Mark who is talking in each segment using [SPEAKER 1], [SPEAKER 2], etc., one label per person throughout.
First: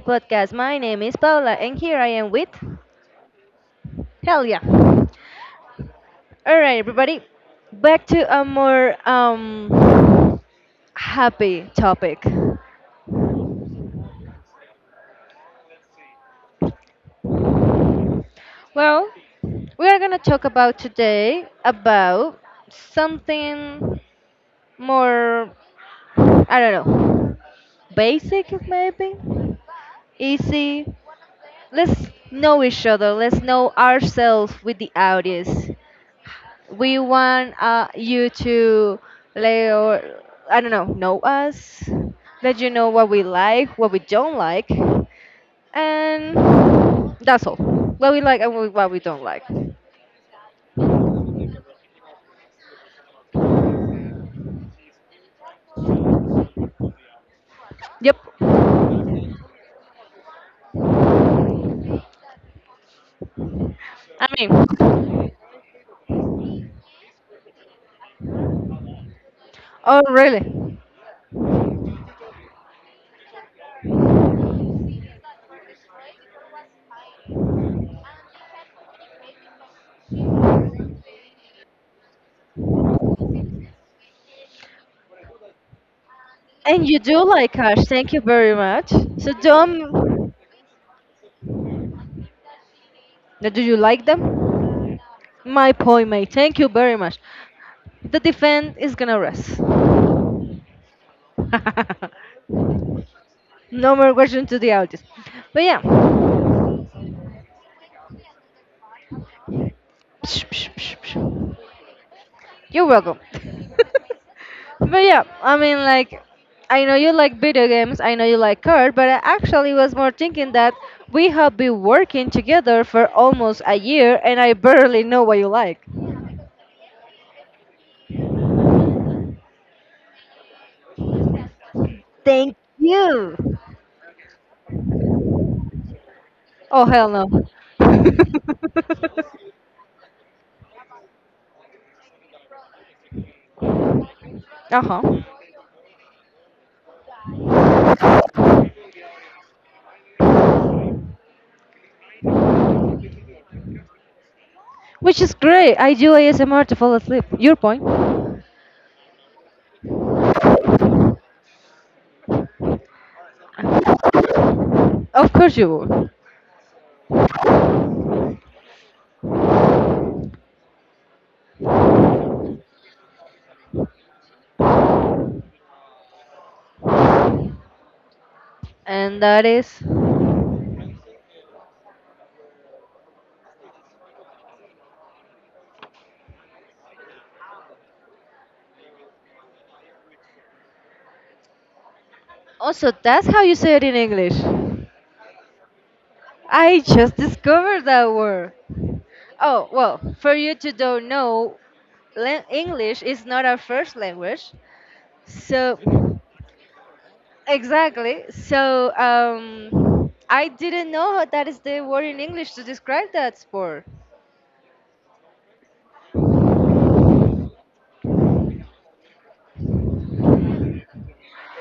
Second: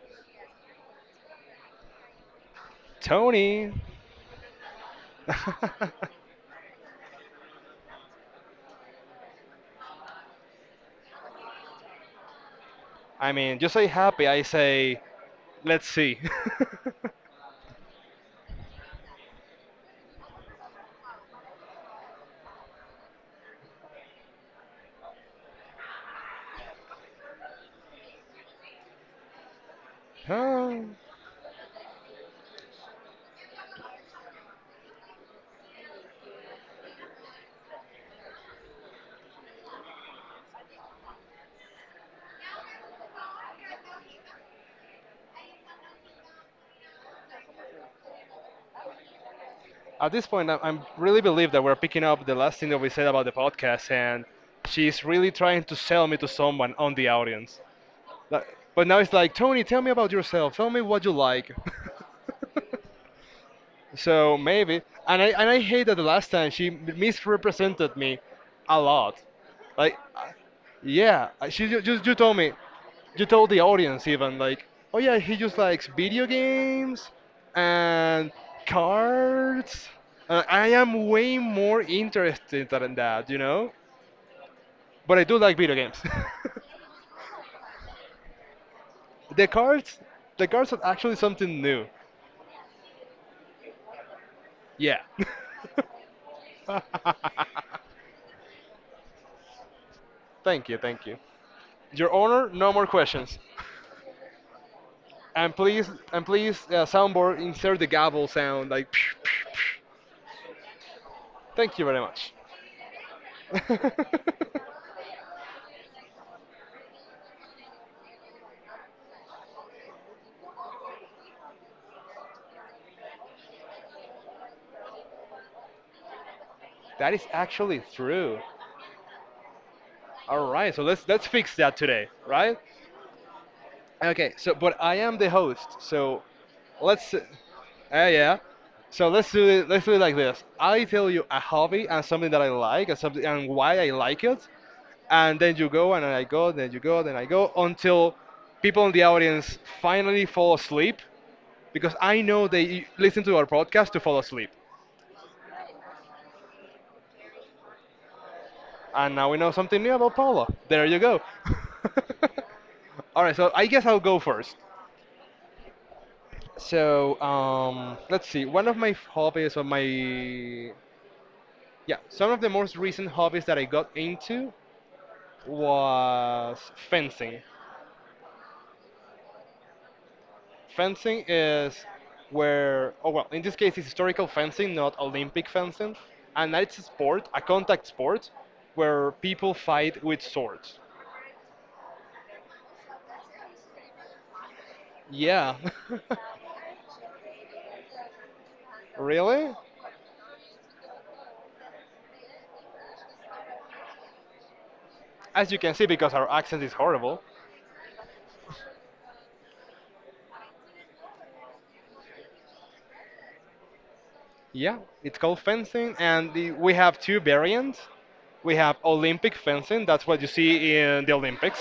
[SPEAKER 1] podcast. My name is Paula, and here I am with
[SPEAKER 2] Tony.
[SPEAKER 1] Helia. All right, everybody, back to a more happy topic.
[SPEAKER 2] I mean, you say happy, I say, let's see.
[SPEAKER 1] Well, we are gonna talk about today about something more, I don't know, basic maybe,
[SPEAKER 2] Huh.
[SPEAKER 1] easy. Let's know each other. Let's know ourselves with the audience. We want you to let or I don't know us, let you know what we like, what we don't like, and that's all. What we like and what we don't like.
[SPEAKER 2] At this point, I am really believe that we're picking up the last thing that we said about the podcast, and she's really trying to sell me to someone on the audience.
[SPEAKER 1] Yep.
[SPEAKER 2] Like- But now it's like, Tony, tell me about yourself. Tell me what you like.
[SPEAKER 1] I
[SPEAKER 2] So maybe,
[SPEAKER 1] mean,
[SPEAKER 2] and I hate that the last time she misrepresented me a lot. Like,
[SPEAKER 1] oh
[SPEAKER 2] I-
[SPEAKER 1] really?
[SPEAKER 2] yeah, I- she ju- just you told me, you told the audience even like, oh yeah, he just likes video games and cards. And I am way more interested than that, you know. But I do like video games.
[SPEAKER 1] And you do like cash. Thank you very much. So
[SPEAKER 2] the cards,
[SPEAKER 1] don't.
[SPEAKER 2] the cards are actually something new.
[SPEAKER 1] Now, do you like them?
[SPEAKER 2] Yeah.
[SPEAKER 1] My point, mate. Thank you very much. The defense is gonna rest.
[SPEAKER 2] Thank you, thank you. Your Honor, no more questions.
[SPEAKER 1] No more question to the audience.
[SPEAKER 2] And
[SPEAKER 1] But yeah.
[SPEAKER 2] please, and please, soundboard, insert the gavel sound, like. Psh, psh, psh.
[SPEAKER 1] Psh, psh, psh, psh.
[SPEAKER 2] Thank you very much.
[SPEAKER 1] You're welcome. But yeah, I mean, like, I know you like video games, I know you like art, but I actually was more thinking that we have been working together for almost a year and I barely know what you like.
[SPEAKER 2] That is actually true. All right, so let's fix that today,
[SPEAKER 1] Thank
[SPEAKER 2] right?
[SPEAKER 1] you.
[SPEAKER 2] Okay, so but I am the host, so
[SPEAKER 1] Oh, hell
[SPEAKER 2] let's.
[SPEAKER 1] no.
[SPEAKER 2] Yeah.
[SPEAKER 1] Uh
[SPEAKER 2] So let's do it. Let's do it like this. I tell you a hobby and something that I like and something and why I like it,
[SPEAKER 1] huh.
[SPEAKER 2] and then you go and I go, then you go, then I go until people in the audience finally fall asleep because I know listen to our podcast to fall asleep.
[SPEAKER 1] Which is great. I do ASMR to fall asleep. Your point.
[SPEAKER 2] And now we know something new about Paula. There you go. All right, so I guess I'll go first.
[SPEAKER 1] Of course you would.
[SPEAKER 2] So let's see. One of my f- hobbies, or my yeah, some of the most recent hobbies that I got into was fencing.
[SPEAKER 1] And that is.
[SPEAKER 2] Fencing is oh well, in this case, it's historical fencing, not Olympic fencing, and it's a sport, a contact sport, where people fight with swords.
[SPEAKER 1] Also, that's how you say it in English.
[SPEAKER 2] Yeah,
[SPEAKER 1] I just discovered that word.
[SPEAKER 2] really?
[SPEAKER 1] Oh, well, for you to don't know, English is not our first language.
[SPEAKER 2] As you can
[SPEAKER 1] So,
[SPEAKER 2] see, because our accent is horrible.
[SPEAKER 1] exactly. So, I didn't know that is the word in English to describe that sport.
[SPEAKER 2] Yeah, it's called fencing, we have two variants. We have Olympic fencing. That's what you see in the Olympics.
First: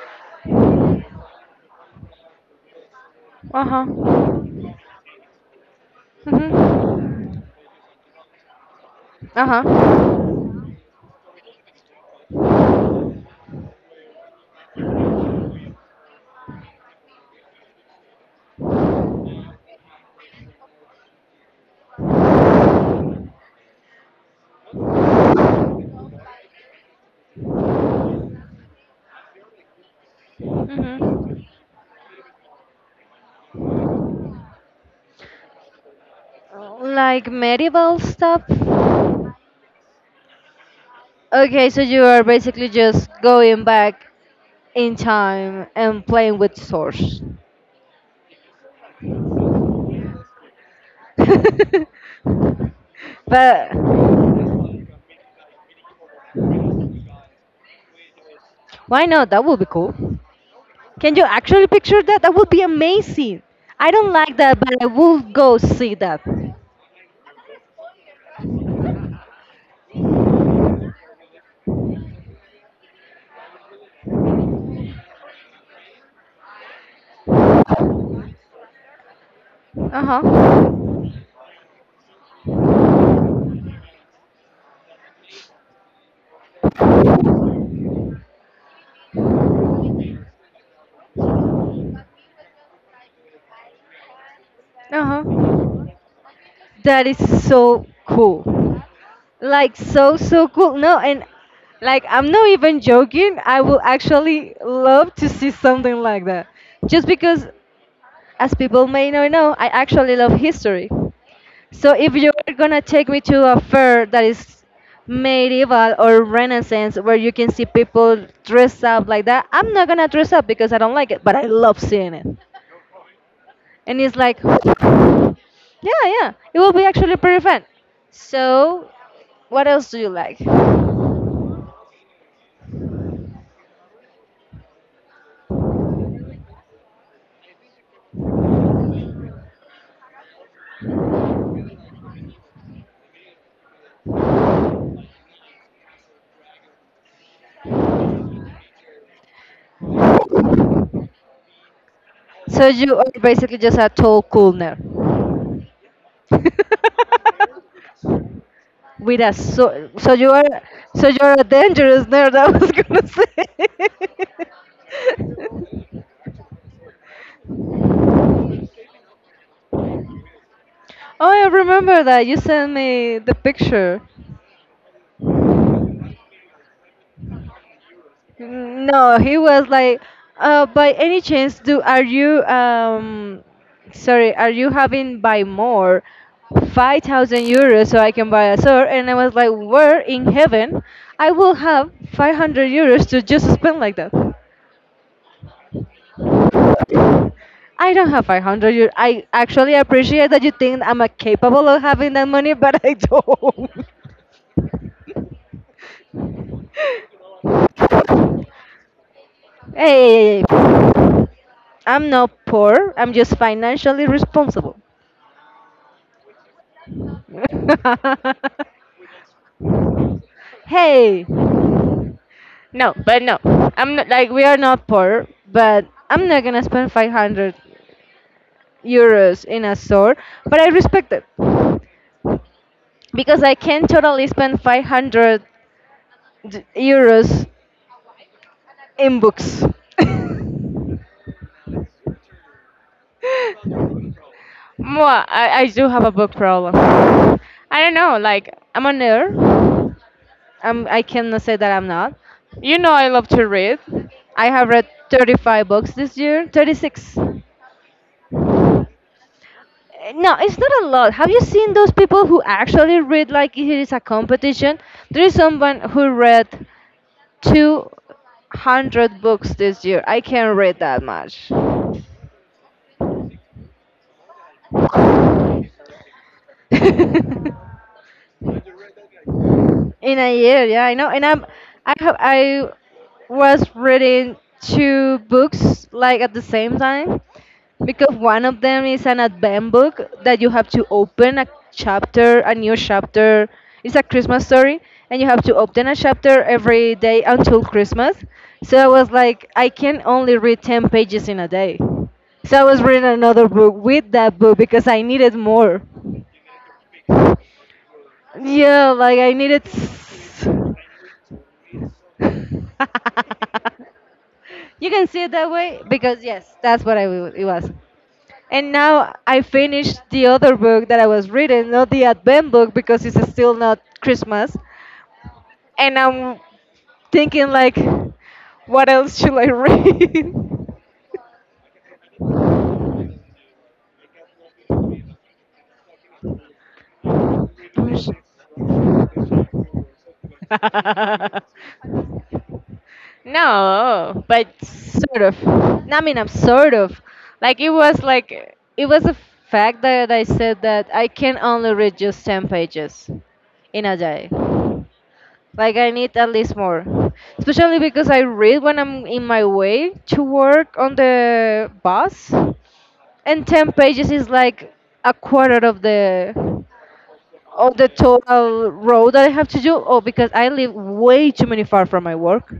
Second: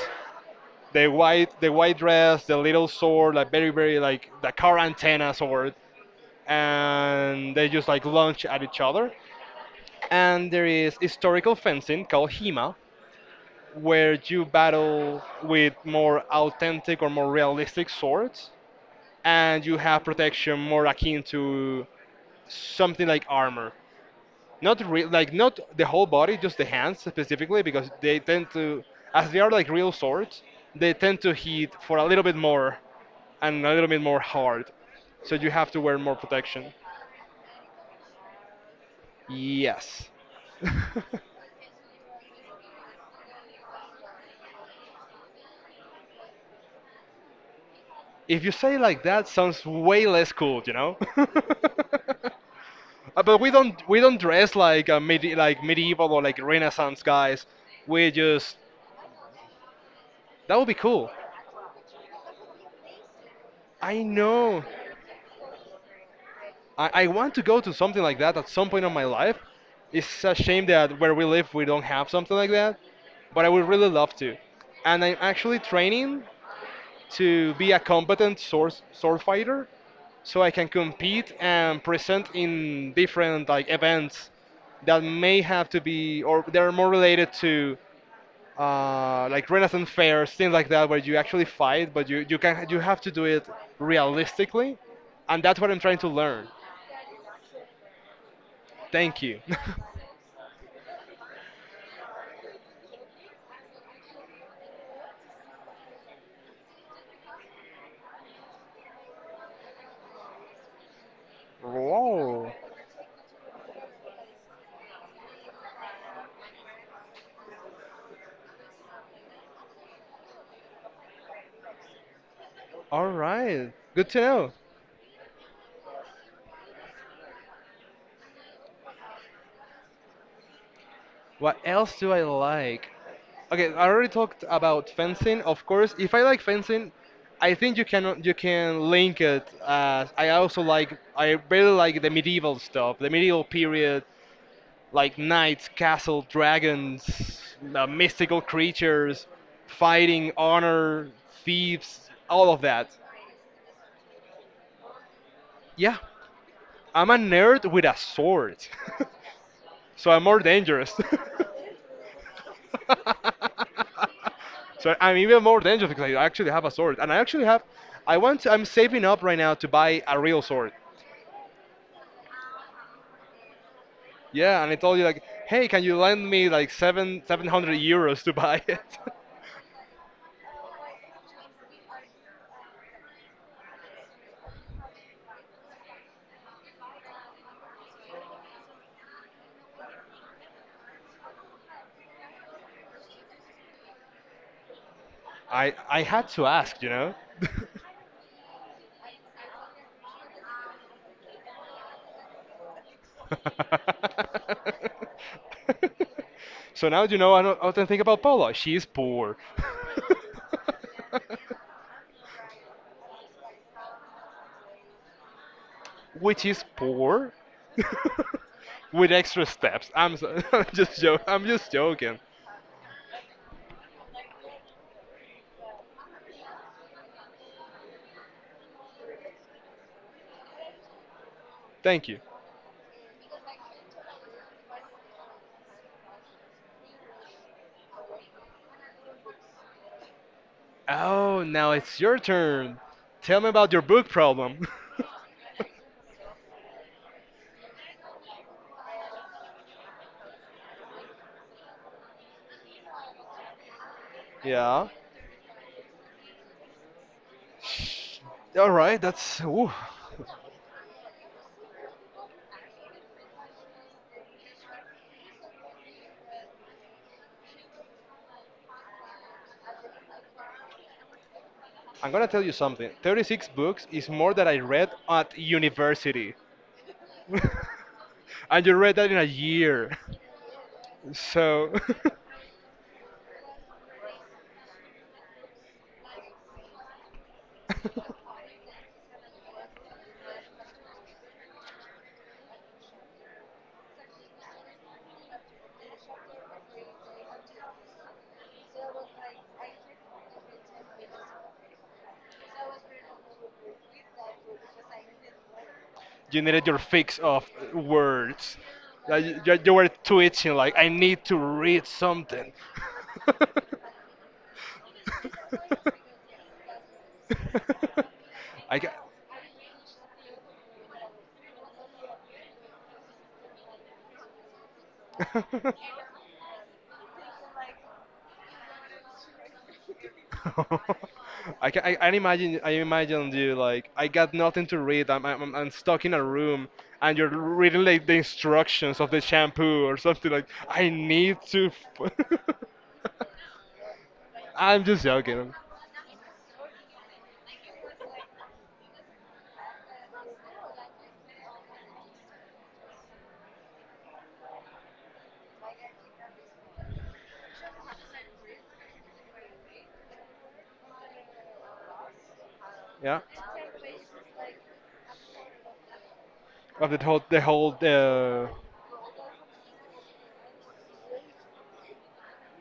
[SPEAKER 2] The white dress, the little sword, like
[SPEAKER 1] Uh
[SPEAKER 2] very, very like
[SPEAKER 1] huh.
[SPEAKER 2] the car antenna sword,
[SPEAKER 1] Hmm.
[SPEAKER 2] and they just like launch at each other.
[SPEAKER 1] Uh huh.
[SPEAKER 2] And there is historical fencing called Hema, where you battle with more authentic or more realistic swords, and you have protection more akin to something like armor. Not re- Like not the whole body, just the hands specifically, because they tend to, as they are like real swords, they tend to
[SPEAKER 1] Hmm.
[SPEAKER 2] hit for a little bit more and a little bit more hard. So you have to wear more protection.
[SPEAKER 1] Like medieval stuff.
[SPEAKER 2] Yes.
[SPEAKER 1] Okay, so you are basically just going back in time and playing with swords.
[SPEAKER 2] If you say it like that, sounds way less cool, you know. But we
[SPEAKER 1] But
[SPEAKER 2] don't we don't dress like a like medieval or like Renaissance guys. We just
[SPEAKER 1] why not? That would be cool.
[SPEAKER 2] that would be cool.
[SPEAKER 1] Can you actually picture that? That would be amazing. I
[SPEAKER 2] I
[SPEAKER 1] don't like that,
[SPEAKER 2] know.
[SPEAKER 1] but I will go see that. Uh
[SPEAKER 2] I want to go to something like that at some point in my life. It's a shame that where we live we don't have something like that, but I would really love to. And I'm actually training to be a competent sword fighter, so I can
[SPEAKER 1] huh.
[SPEAKER 2] compete and present in different like events that may have to be or they're more related to like Renaissance fairs, things like that, where you actually fight, but you have to do it realistically,
[SPEAKER 1] Uh
[SPEAKER 2] and that's what
[SPEAKER 1] huh.
[SPEAKER 2] I'm trying to learn.
[SPEAKER 1] That is so cool.
[SPEAKER 2] Thank you.
[SPEAKER 1] Like so so cool. No, and like I'm not even joking. I will actually love to see something like that. Just because, as people may not know, I actually love history. So if you
[SPEAKER 2] Whoa.
[SPEAKER 1] are gonna take me to a fair that is medieval or renaissance where you can see people dress up like that, I'm not gonna dress up because I don't like it, but I love seeing it.
[SPEAKER 2] All right.
[SPEAKER 1] And
[SPEAKER 2] Good
[SPEAKER 1] it's
[SPEAKER 2] to
[SPEAKER 1] like
[SPEAKER 2] know.
[SPEAKER 1] yeah, yeah. It will be actually pretty fun. So what else do you like?
[SPEAKER 2] What else do I like? Okay, I already talked about fencing. Of course, if I like fencing, I think you can link it. As I also like I really like the medieval stuff, the medieval period, like knights, castle, dragons, mystical creatures, fighting, honor, thieves, all of
[SPEAKER 1] So
[SPEAKER 2] that.
[SPEAKER 1] you are basically just a tall cool nerd.
[SPEAKER 2] Yeah, I'm a nerd with a sword.
[SPEAKER 1] With a so
[SPEAKER 2] So
[SPEAKER 1] so
[SPEAKER 2] I'm
[SPEAKER 1] you
[SPEAKER 2] more
[SPEAKER 1] are
[SPEAKER 2] dangerous.
[SPEAKER 1] So you're a dangerous nerd, I was gonna say.
[SPEAKER 2] So I'm even more dangerous because I actually have a sword, and I actually have. I want. I'm saving up right now to buy a real sword.
[SPEAKER 1] Oh, I remember that. You sent me the picture.
[SPEAKER 2] Yeah, and I told you like, hey, can you lend me like seven hundred euros to buy it?
[SPEAKER 1] No, he was like, by any chance, do are you sorry, are you having buy more, €5,000 so I can buy a sword? And I was like, where in heaven I will have €500 to just spend like that.
[SPEAKER 2] I had to ask, you know.
[SPEAKER 1] I don't have 500. You, I actually appreciate that you think I'm capable of having that money, but I don't.
[SPEAKER 2] So now you know. I don't think about Paula. She is poor.
[SPEAKER 1] Hey, hey, hey, hey. I'm not poor. I'm just financially responsible.
[SPEAKER 2] Which is poor with extra steps. I'm just joking.
[SPEAKER 1] Hey.
[SPEAKER 2] I'm just joking.
[SPEAKER 1] No, but no. I'm not, like we are not poor, but I'm not gonna spend €500 in a store. But I respect it
[SPEAKER 2] Thank you.
[SPEAKER 1] because I can totally spend 500 euros in books.
[SPEAKER 2] Oh, now it's your turn. Tell me about your book problem.
[SPEAKER 1] Well, I do have a book problem. I don't know, like, I'm a nerd. I cannot say that I'm not. You know, I love to read. I have
[SPEAKER 2] Yeah.
[SPEAKER 1] read 35 books this year, 36.
[SPEAKER 2] All right. That's. Ooh.
[SPEAKER 1] No, it's not a lot. Have you seen those people who actually read like it is a competition? There is someone who read 200 books this year. I can't read that much.
[SPEAKER 2] I'm gonna tell you something. 36 books is more than I read at university,
[SPEAKER 1] In
[SPEAKER 2] and you read that in a year.
[SPEAKER 1] a year, yeah, I know, and I'm
[SPEAKER 2] So.
[SPEAKER 1] I have I was reading two books like at the same time, because one of them is an Advent book that you have to open a new chapter. It's a Christmas story, and you have to open a chapter every day until Christmas. So I was like, I can only read 10 pages in a day. So I was reading another book with that book because I needed more.
[SPEAKER 2] You needed your fix of words.
[SPEAKER 1] Yeah, like I
[SPEAKER 2] Like,
[SPEAKER 1] needed.
[SPEAKER 2] you were twitching, like, I need to read something.
[SPEAKER 1] You can see it that way because yes, that's what it was. And
[SPEAKER 2] I can,
[SPEAKER 1] now I finished the other book that I was reading, not the Advent book because it's still not Christmas, and I'm thinking like, what else should I read?
[SPEAKER 2] I can, I imagine you like, I got nothing to read. I'm stuck in a room, and you're reading like the instructions of the shampoo or something like. I need to. F
[SPEAKER 1] No, but
[SPEAKER 2] I'm just
[SPEAKER 1] sort of.
[SPEAKER 2] joking.
[SPEAKER 1] I mean, I'm sort of. Like it was a fact that I said that I can only read just 10 pages in a day. Like I need at least more, especially because I read when I'm in my way to work on the bus,
[SPEAKER 2] Yeah,
[SPEAKER 1] and 10 pages is like a quarter of the
[SPEAKER 2] the whole,
[SPEAKER 1] total road that I have to do. Oh, because I live way too many far from my work.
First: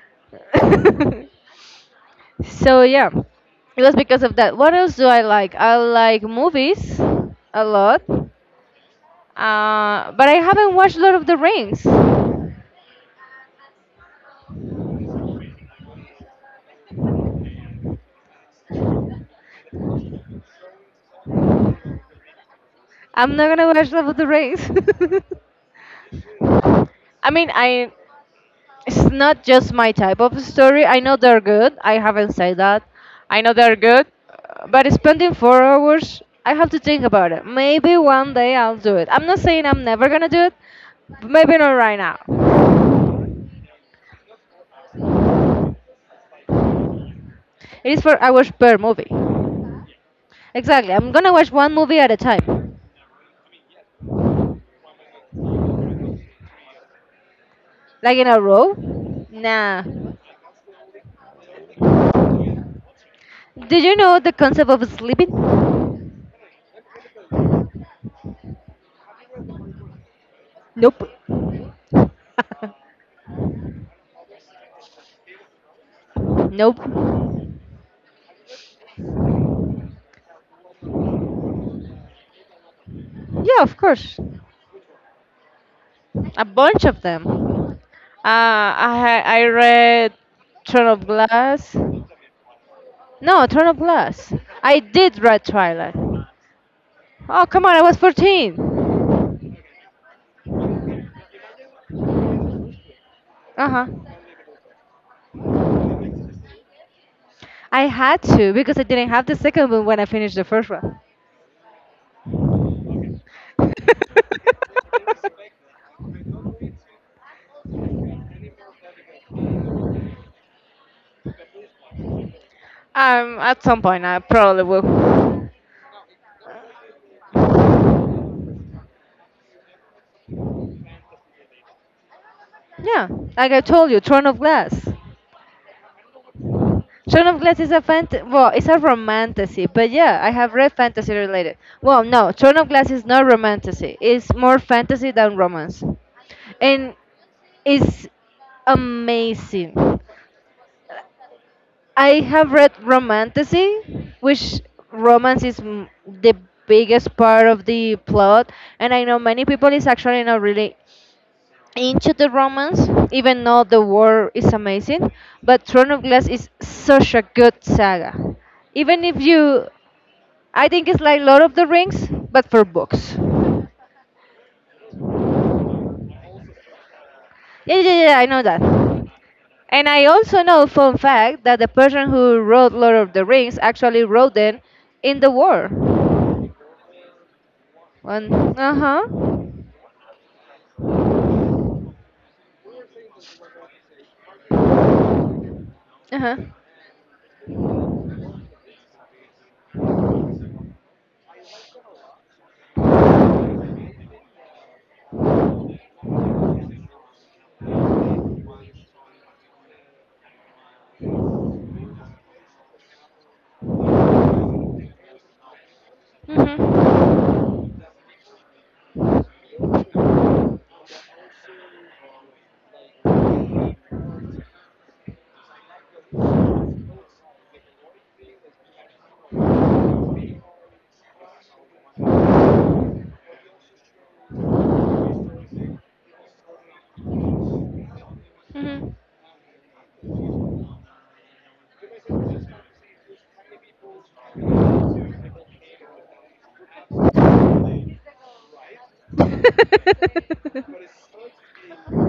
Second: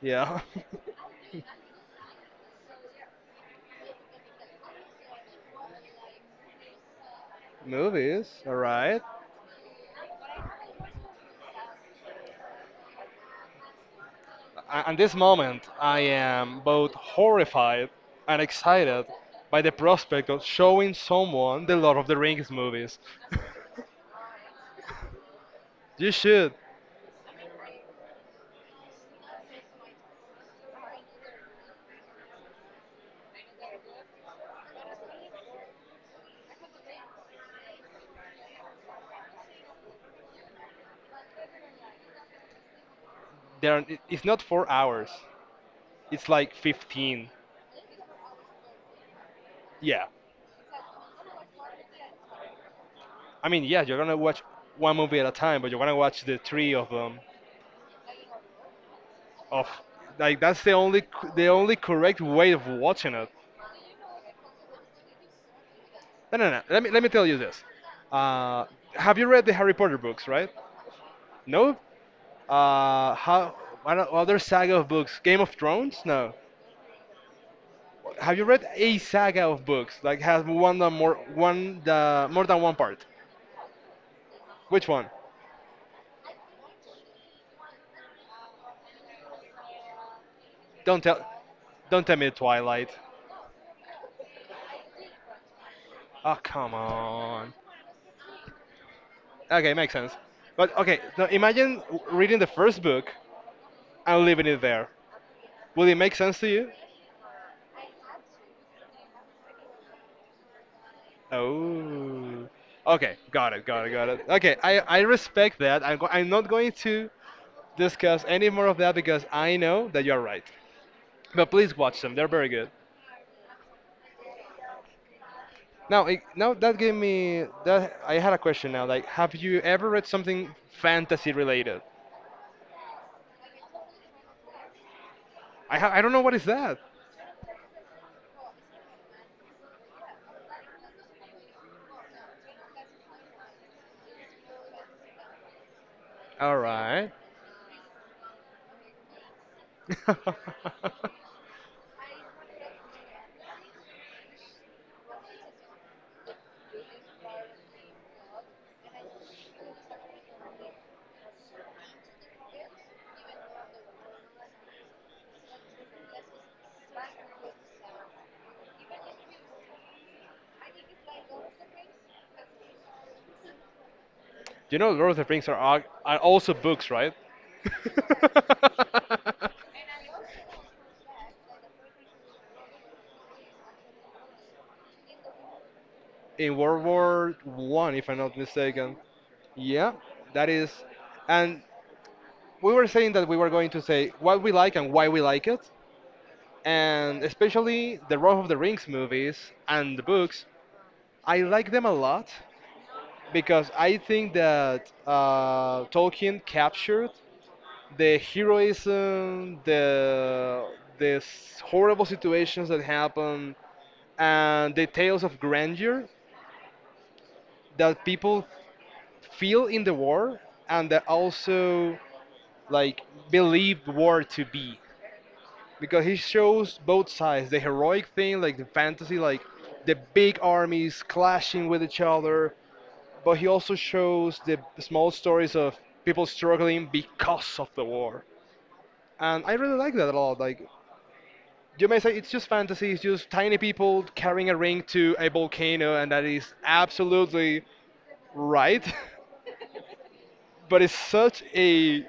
[SPEAKER 2] Yeah.
[SPEAKER 1] So yeah, it was because of that. What else do I like? I like movies a lot,
[SPEAKER 2] Movies, alright.
[SPEAKER 1] but I haven't watched Lord of the Rings. I'm
[SPEAKER 2] At this moment, I am both horrified and excited by the prospect of showing someone the Lord of the Rings movies.
[SPEAKER 1] not gonna watch Lord of the Rings.
[SPEAKER 2] You should.
[SPEAKER 1] I mean, I it's not just my type of story. I know they're good. I haven't said that. I know they're good, but spending 4 hours, I have to think about it. Maybe one day I'll do it. I'm not saying I'm never gonna do it, but maybe not right now.
[SPEAKER 2] They're, it's not 4 hours, it's like 15.
[SPEAKER 1] It is 4 hours per movie.
[SPEAKER 2] Yeah.
[SPEAKER 1] Exactly. I'm gonna watch one movie at a time,
[SPEAKER 2] Yeah, you're gonna watch one movie at a time, but you're gonna watch the three of them.
[SPEAKER 1] like in a row.
[SPEAKER 2] Of
[SPEAKER 1] Nah.
[SPEAKER 2] Like that's the only correct way of watching it.
[SPEAKER 1] Did you know the concept of sleeping?
[SPEAKER 2] No, no, no. Let me tell you this. Uh, have you read the Harry Potter books, right?
[SPEAKER 1] Nope.
[SPEAKER 2] No. How other saga of books? Game of Thrones? No.
[SPEAKER 1] Nope.
[SPEAKER 2] Have you read a saga of books? Like has one or more than one part?
[SPEAKER 1] Yeah, of course.
[SPEAKER 2] Which one?
[SPEAKER 1] A bunch of them. I read Throne
[SPEAKER 2] Don't
[SPEAKER 1] of
[SPEAKER 2] tell
[SPEAKER 1] Glass.
[SPEAKER 2] don't tell me Twilight.
[SPEAKER 1] No, Throne of Glass. I did read Twilight.
[SPEAKER 2] Oh come
[SPEAKER 1] Oh
[SPEAKER 2] on.
[SPEAKER 1] come on, I was 14.
[SPEAKER 2] Okay, makes sense. But okay, now imagine reading the first book
[SPEAKER 1] Uh huh.
[SPEAKER 2] and leaving it there. Will it make sense to you?
[SPEAKER 1] I had to because I didn't have the second one when I finished the first one.
[SPEAKER 2] Oh. Okay, got it. Okay, I respect that. I'm not going to discuss any more of that because I know that you're right. But please watch them, they're very good.
[SPEAKER 1] At some point I probably will.
[SPEAKER 2] Now, it, now that gave me that I had a question now. Like, have you ever read something fantasy related?
[SPEAKER 1] Yeah, like I told you, Throne of Glass.
[SPEAKER 2] I don't know what is that.
[SPEAKER 1] Shaun of Glass is a fant well, it's a romantasy, but yeah, I have read fantasy related. Well, no, Shaun of Glass is not romantasy. It's more fantasy than romance,
[SPEAKER 2] All
[SPEAKER 1] and
[SPEAKER 2] right.
[SPEAKER 1] it's amazing. I have read romantasy, which romance is the biggest part of the plot, and I know many people is actually not really into the romance, even though the war is amazing. But Throne of Glass is such a good saga. Even if you, I think it's like Lord of the Rings, but for books.
[SPEAKER 2] You know, Lord of the Rings are also books, right?
[SPEAKER 1] Yeah, yeah, yeah, I know that. And I also know, fun fact, that the person who wrote Lord of the Rings actually wrote them in the war.
[SPEAKER 2] In World War I, if I'm
[SPEAKER 1] One.
[SPEAKER 2] not
[SPEAKER 1] Uh
[SPEAKER 2] mistaken.
[SPEAKER 1] huh.
[SPEAKER 2] Yeah, that is. And we were saying that we were going to say what we like and why we like it,
[SPEAKER 1] Uh huh.
[SPEAKER 2] and especially the Lord of the Rings movies and the books. I like them a lot because I think that Tolkien captured the heroism, horrible situations that happen, and the tales of grandeur
[SPEAKER 1] Mhm.
[SPEAKER 2] that people feel in the war and that also like believe war to be because he shows both sides the heroic thing like the fantasy like the big armies clashing with each other, but he also shows the small stories of people struggling because of the war,
[SPEAKER 1] Mhm.
[SPEAKER 2] and I really like that a lot. Like you may say it's just fantasy, it's just tiny people carrying a ring to a volcano, and that is absolutely right. But it's such a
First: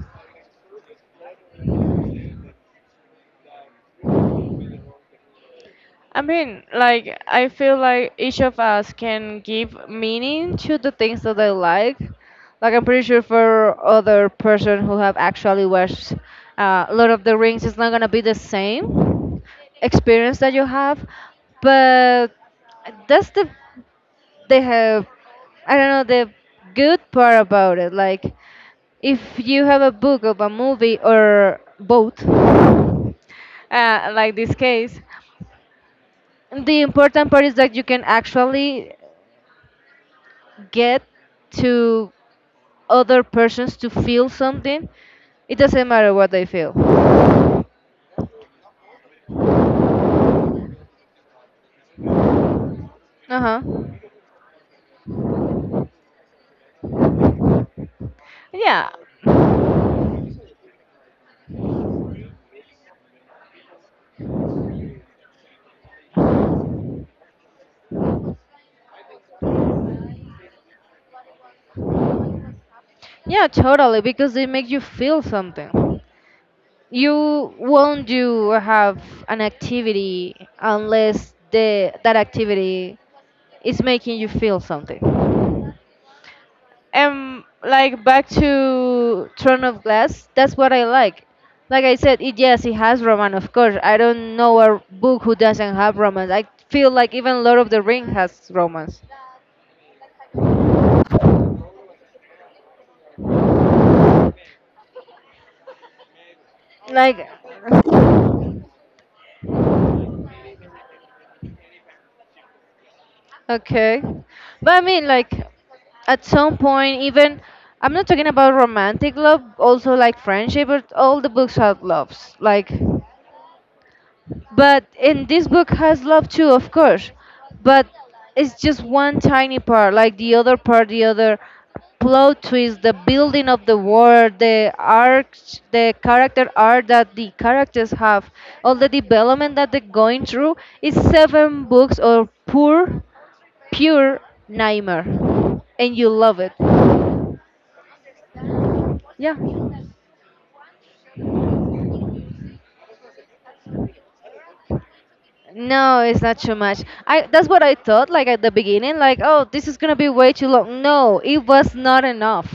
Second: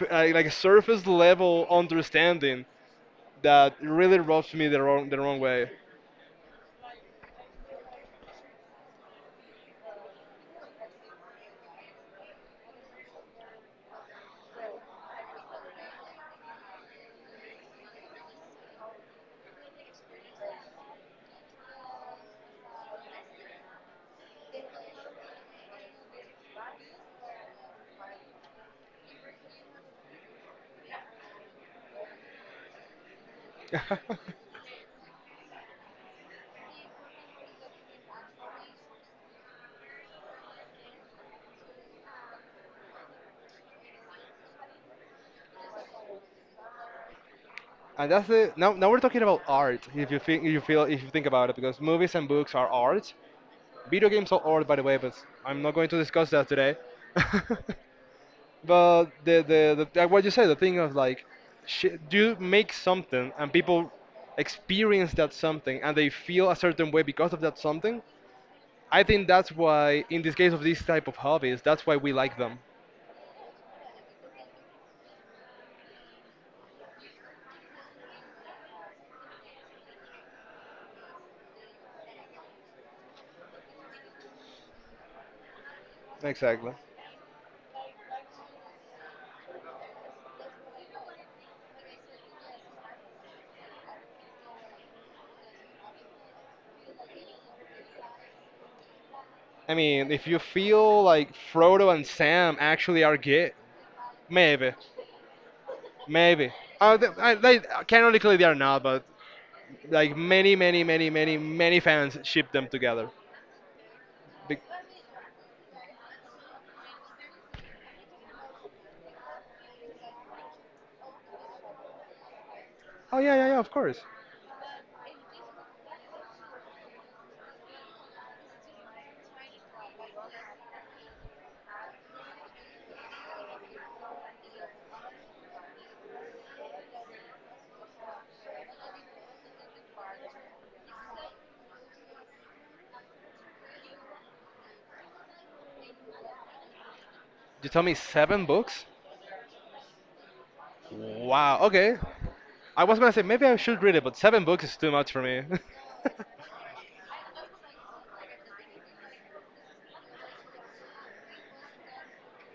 [SPEAKER 2] like surface level understanding that really rubs me the wrong way.
[SPEAKER 1] I mean, like, I feel like each of us can give meaning to the things that they like. Like I'm pretty sure for other person who have actually watched Lord of the Rings, it's not gonna be the same experience that you have, but that's the they have I don't know, the good part about it. Like if you have a book of a movie or both, like this case, the important part is that you can actually get to other persons to feel something. It doesn't matter what they feel.
[SPEAKER 2] And that's it. Now now we're talking about art. If you think you feel if you think about it, because movies and books are art.
[SPEAKER 1] Uh huh.
[SPEAKER 2] Video games are art, by the way, but I'm not going to discuss that today.
[SPEAKER 1] Yeah.
[SPEAKER 2] But the like what you said, the thing of like, you make something and people experience that something and they feel a certain way because of that something. I think that's why, in this case of these type of hobbies, that's why we like them.
[SPEAKER 1] Yeah, totally, because they make you feel something. You won't do or have an activity unless the that activity is making you feel something.
[SPEAKER 2] Exactly.
[SPEAKER 1] And like back to Throne of Glass, that's what I like. Like I said, it yes, it has romance, of course. I don't know a book who doesn't have romance. I feel like even Lord of the Ring has romance.
[SPEAKER 2] I mean, if you feel like Frodo and Sam actually are gay, maybe, maybe.
[SPEAKER 1] Like,
[SPEAKER 2] They, canonically, they are not, but like many fans ship them together.
[SPEAKER 1] okay,
[SPEAKER 2] Be-
[SPEAKER 1] but I mean, like, at some point, even I'm not talking about romantic love. Also, like friendship, but all the books have loves. Like,
[SPEAKER 2] oh yeah, yeah, yeah. Of course.
[SPEAKER 1] But and this book has love too, of course. But it's just one tiny part, like the other part, the other plot twist, the building of the world, the arc, the character arc that the characters have, all the development that they're going through. Is seven books or pure nightmare, and you love it.
[SPEAKER 2] You tell me seven books?
[SPEAKER 1] Yeah.
[SPEAKER 2] Wow. Okay. I was gonna say maybe I should read it, but seven books is too much for me.
[SPEAKER 1] No, it's not too much. I That's what I thought like at the beginning, like, oh, this is gonna be way too long. No, it was not enough.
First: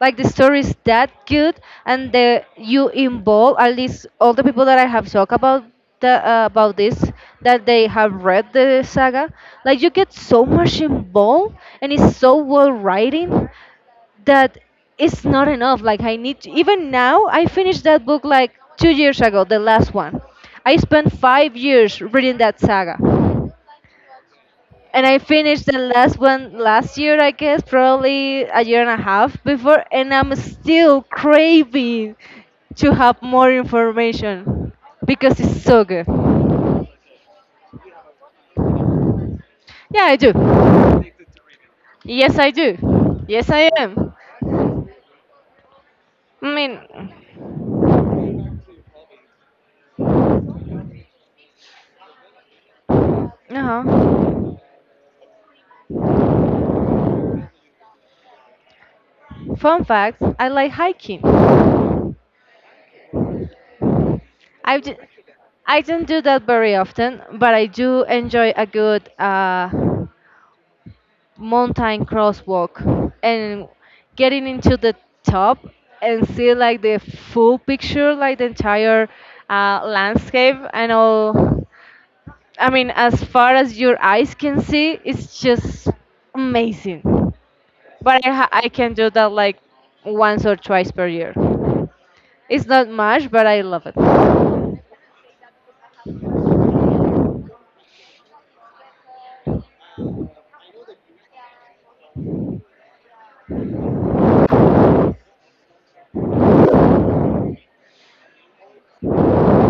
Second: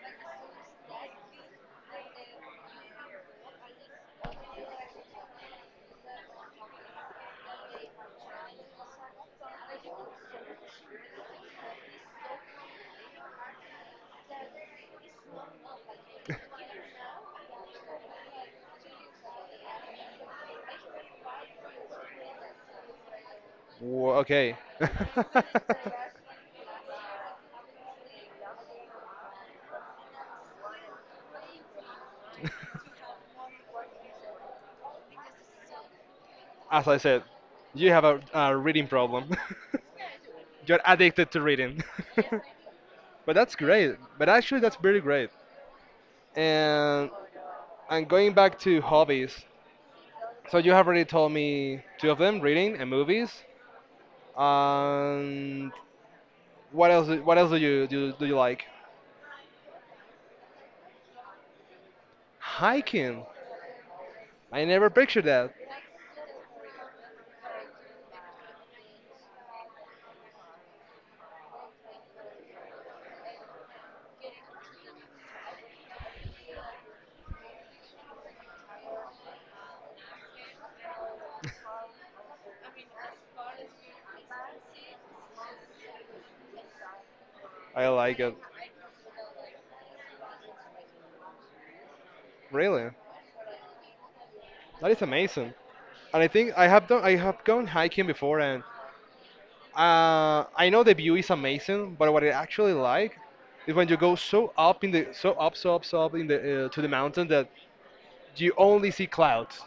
[SPEAKER 1] Like the story is that good, and the you involve at least all the people that I have talked about the about this that they have read the saga. Like you get so much involved, and it's so well writing that it's not enough. Like I need to, even now I finished that book like 2 years ago, the last one. I spent 5 years reading that saga.
[SPEAKER 2] Wha- okay.
[SPEAKER 1] And I finished the last one last year, I guess, probably a year and a half before, and I'm still craving to have more information because it's so good.
[SPEAKER 2] As I said, you have a reading problem.
[SPEAKER 1] Yeah, I do.
[SPEAKER 2] You're addicted to reading.
[SPEAKER 1] Yes, I do.
[SPEAKER 2] But
[SPEAKER 1] Yes,
[SPEAKER 2] that's
[SPEAKER 1] I
[SPEAKER 2] great.
[SPEAKER 1] am.
[SPEAKER 2] But actually, that's pretty great.
[SPEAKER 1] I mean,
[SPEAKER 2] And going back to hobbies. So you have already told me two of them: reading and movies.
[SPEAKER 1] uh huh.
[SPEAKER 2] And what else? What else do you do? Do you like?
[SPEAKER 1] Fun fact I like hiking.
[SPEAKER 2] Hiking. I
[SPEAKER 1] I
[SPEAKER 2] never
[SPEAKER 1] d-
[SPEAKER 2] pictured that.
[SPEAKER 1] I don't do that very often, but I do enjoy a good mountain crosswalk and getting into the top and see like the full picture, like the entire landscape and all. I mean, as far as your eyes can see, it's just amazing.
[SPEAKER 2] I like
[SPEAKER 1] But
[SPEAKER 2] it.
[SPEAKER 1] I can do that like once or twice per year. It's not
[SPEAKER 2] Really,
[SPEAKER 1] much, but I love it.
[SPEAKER 2] that is amazing. And I think I have done. I have gone hiking before, and I know the view is amazing, but what I actually like is when you go so up in the to the mountain that you only see clouds.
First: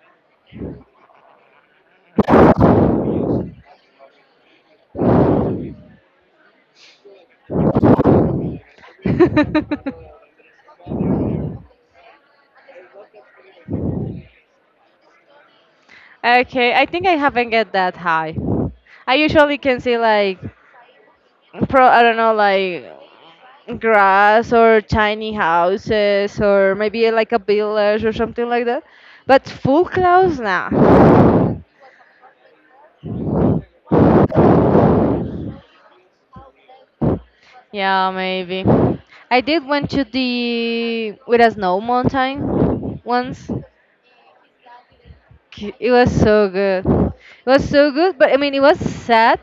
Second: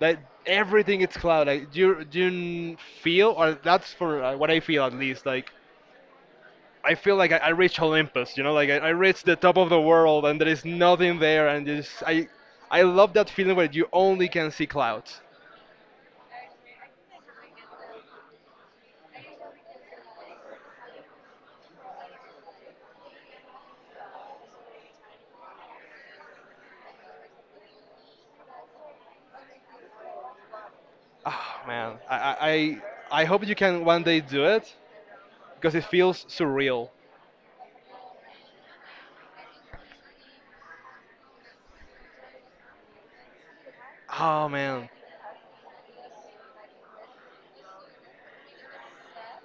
[SPEAKER 2] Like everything is cloud. Like you feel, or that's for what I feel at least. Like I feel like I reached Olympus. You know, like I reached the top of the world, and there is nothing there, and just I love that feeling where you only can see clouds.
[SPEAKER 1] Okay, I think I haven't get that high. I usually can see like pro I don't know like grass or tiny houses or maybe like a village or something like that. But full clouds now.
[SPEAKER 2] Oh man, I hope you can one day do it because it feels surreal.
[SPEAKER 1] Yeah, maybe. I did went to the with a snow mountain once.
[SPEAKER 2] Oh man.
[SPEAKER 1] It was so good. It was so good, but I mean it was sad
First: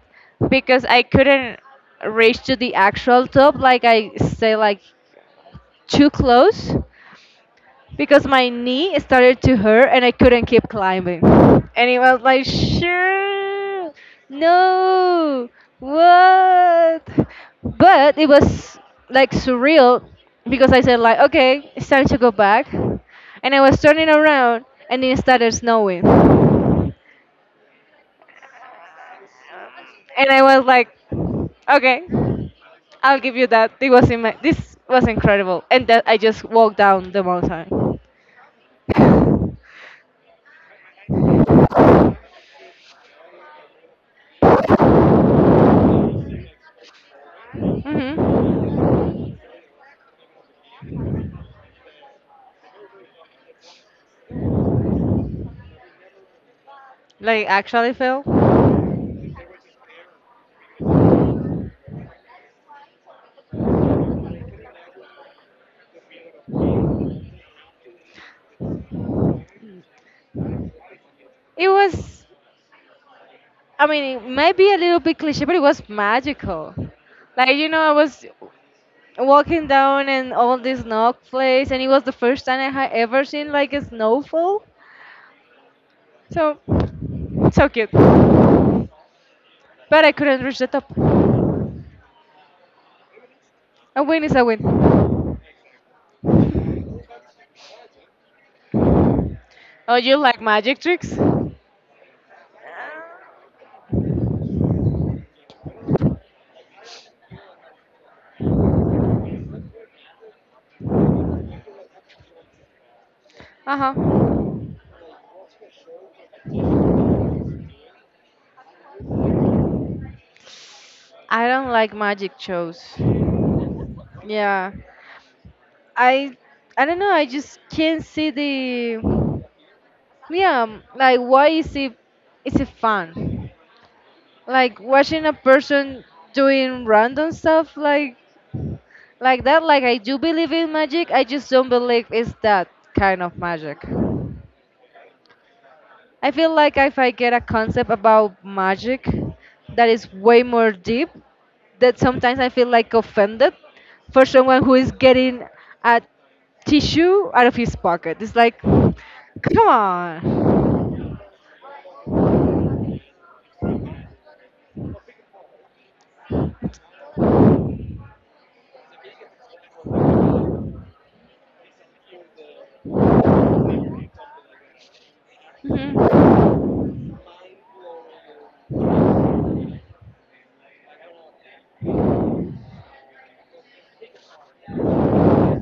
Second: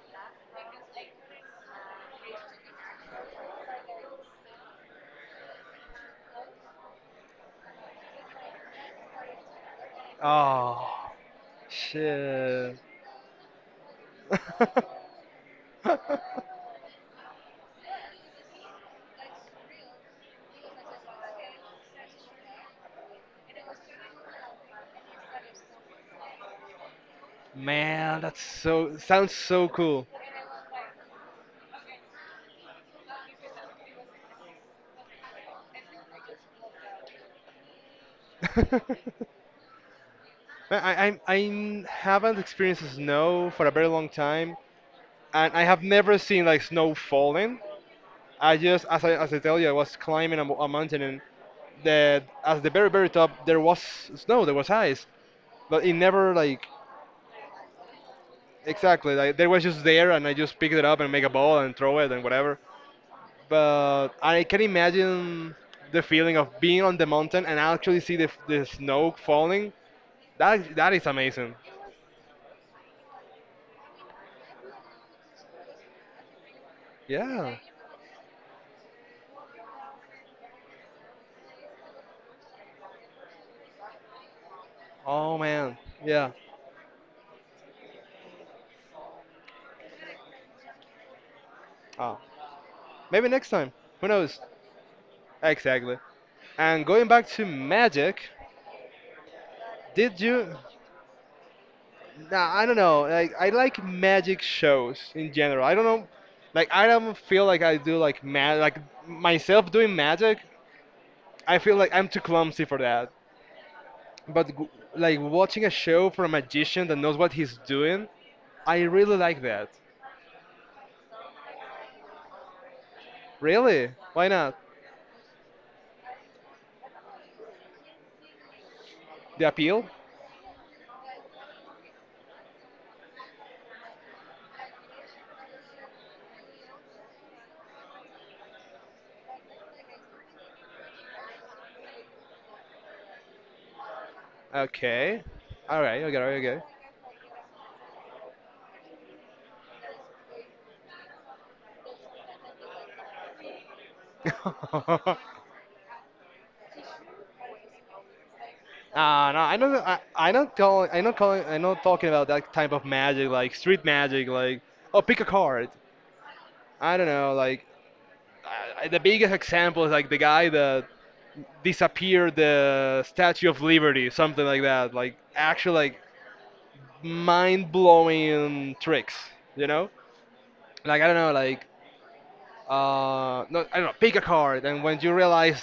[SPEAKER 1] because I couldn't reach to the actual top. Like I stay like too close because my knee started to hurt and I couldn't keep
[SPEAKER 2] Oh
[SPEAKER 1] climbing. And it was like,
[SPEAKER 2] shit.
[SPEAKER 1] sure, no, what? But it was like surreal because I said like, okay, it's time to go back. And I was turning around and it started snowing. And
[SPEAKER 2] Man, that's so sounds so cool.
[SPEAKER 1] I was like, okay, I'll give you that. It was in my, this was incredible. And that I just walked down the mountain.
[SPEAKER 2] I I have not experienced snow for a very long time, and I have never seen like snow falling. I
[SPEAKER 1] hmm
[SPEAKER 2] just as I tell you, I was climbing a mountain and the at the very very top there was snow, there was ice, but it never like
[SPEAKER 1] Like actually, Phil,
[SPEAKER 2] exactly like there was just there and I just picked it up and make a ball and throw it and whatever. But I can imagine the feeling of being on the mountain and actually see the snow falling. That is amazing.
[SPEAKER 1] it was. I mean, it may be a little bit cliche, but it was magical. Like
[SPEAKER 2] Yeah.
[SPEAKER 1] I was walking down in all this snowflakes, and it was the first time I had ever seen like a snowfall.
[SPEAKER 2] Oh man. Yeah.
[SPEAKER 1] So, so cute. But I couldn't reach the top.
[SPEAKER 2] Oh. Maybe next time.
[SPEAKER 1] A
[SPEAKER 2] Who
[SPEAKER 1] win is
[SPEAKER 2] knows?
[SPEAKER 1] a win.
[SPEAKER 2] Exactly. And going back to magic,
[SPEAKER 1] Oh, you
[SPEAKER 2] did
[SPEAKER 1] like
[SPEAKER 2] you?
[SPEAKER 1] magic tricks? Uh
[SPEAKER 2] Nah, I don't know. Like I like magic shows in general. I don't know. Like I don't feel like I do like mag like myself doing magic. I feel like I'm too clumsy for that.
[SPEAKER 1] huh.
[SPEAKER 2] But g- like watching a show for a magician that knows what he's doing, I really like that.
[SPEAKER 1] I don't like magic shows.
[SPEAKER 2] Really? Why not?
[SPEAKER 1] Yeah, I I don't know. I just can't see the
[SPEAKER 2] The appeal?
[SPEAKER 1] Like why is it fun? Like watching a person doing random stuff like that, like I do believe in magic, I just don't believe it's that kind of magic.
[SPEAKER 2] Okay. All right.
[SPEAKER 1] I feel
[SPEAKER 2] Okay.
[SPEAKER 1] like if I get a concept about magic that is way more deep, that sometimes I feel like offended for
[SPEAKER 2] Okay,
[SPEAKER 1] someone who is
[SPEAKER 2] okay.
[SPEAKER 1] getting a tissue out of his pocket. It's like,
[SPEAKER 2] Ah, no, I
[SPEAKER 1] come
[SPEAKER 2] don't. I'm not
[SPEAKER 1] on.
[SPEAKER 2] calling. I'm not calling. I'm not talking about that type of magic, like street magic, like oh, pick a card. I don't know. Like the biggest example is like the guy that disappeared the Statue of Liberty, something like that. Like actually, like
[SPEAKER 1] Hmm.
[SPEAKER 2] mind-blowing tricks, you know? Like I don't know, like no, I don't know, pick a card, and when you realize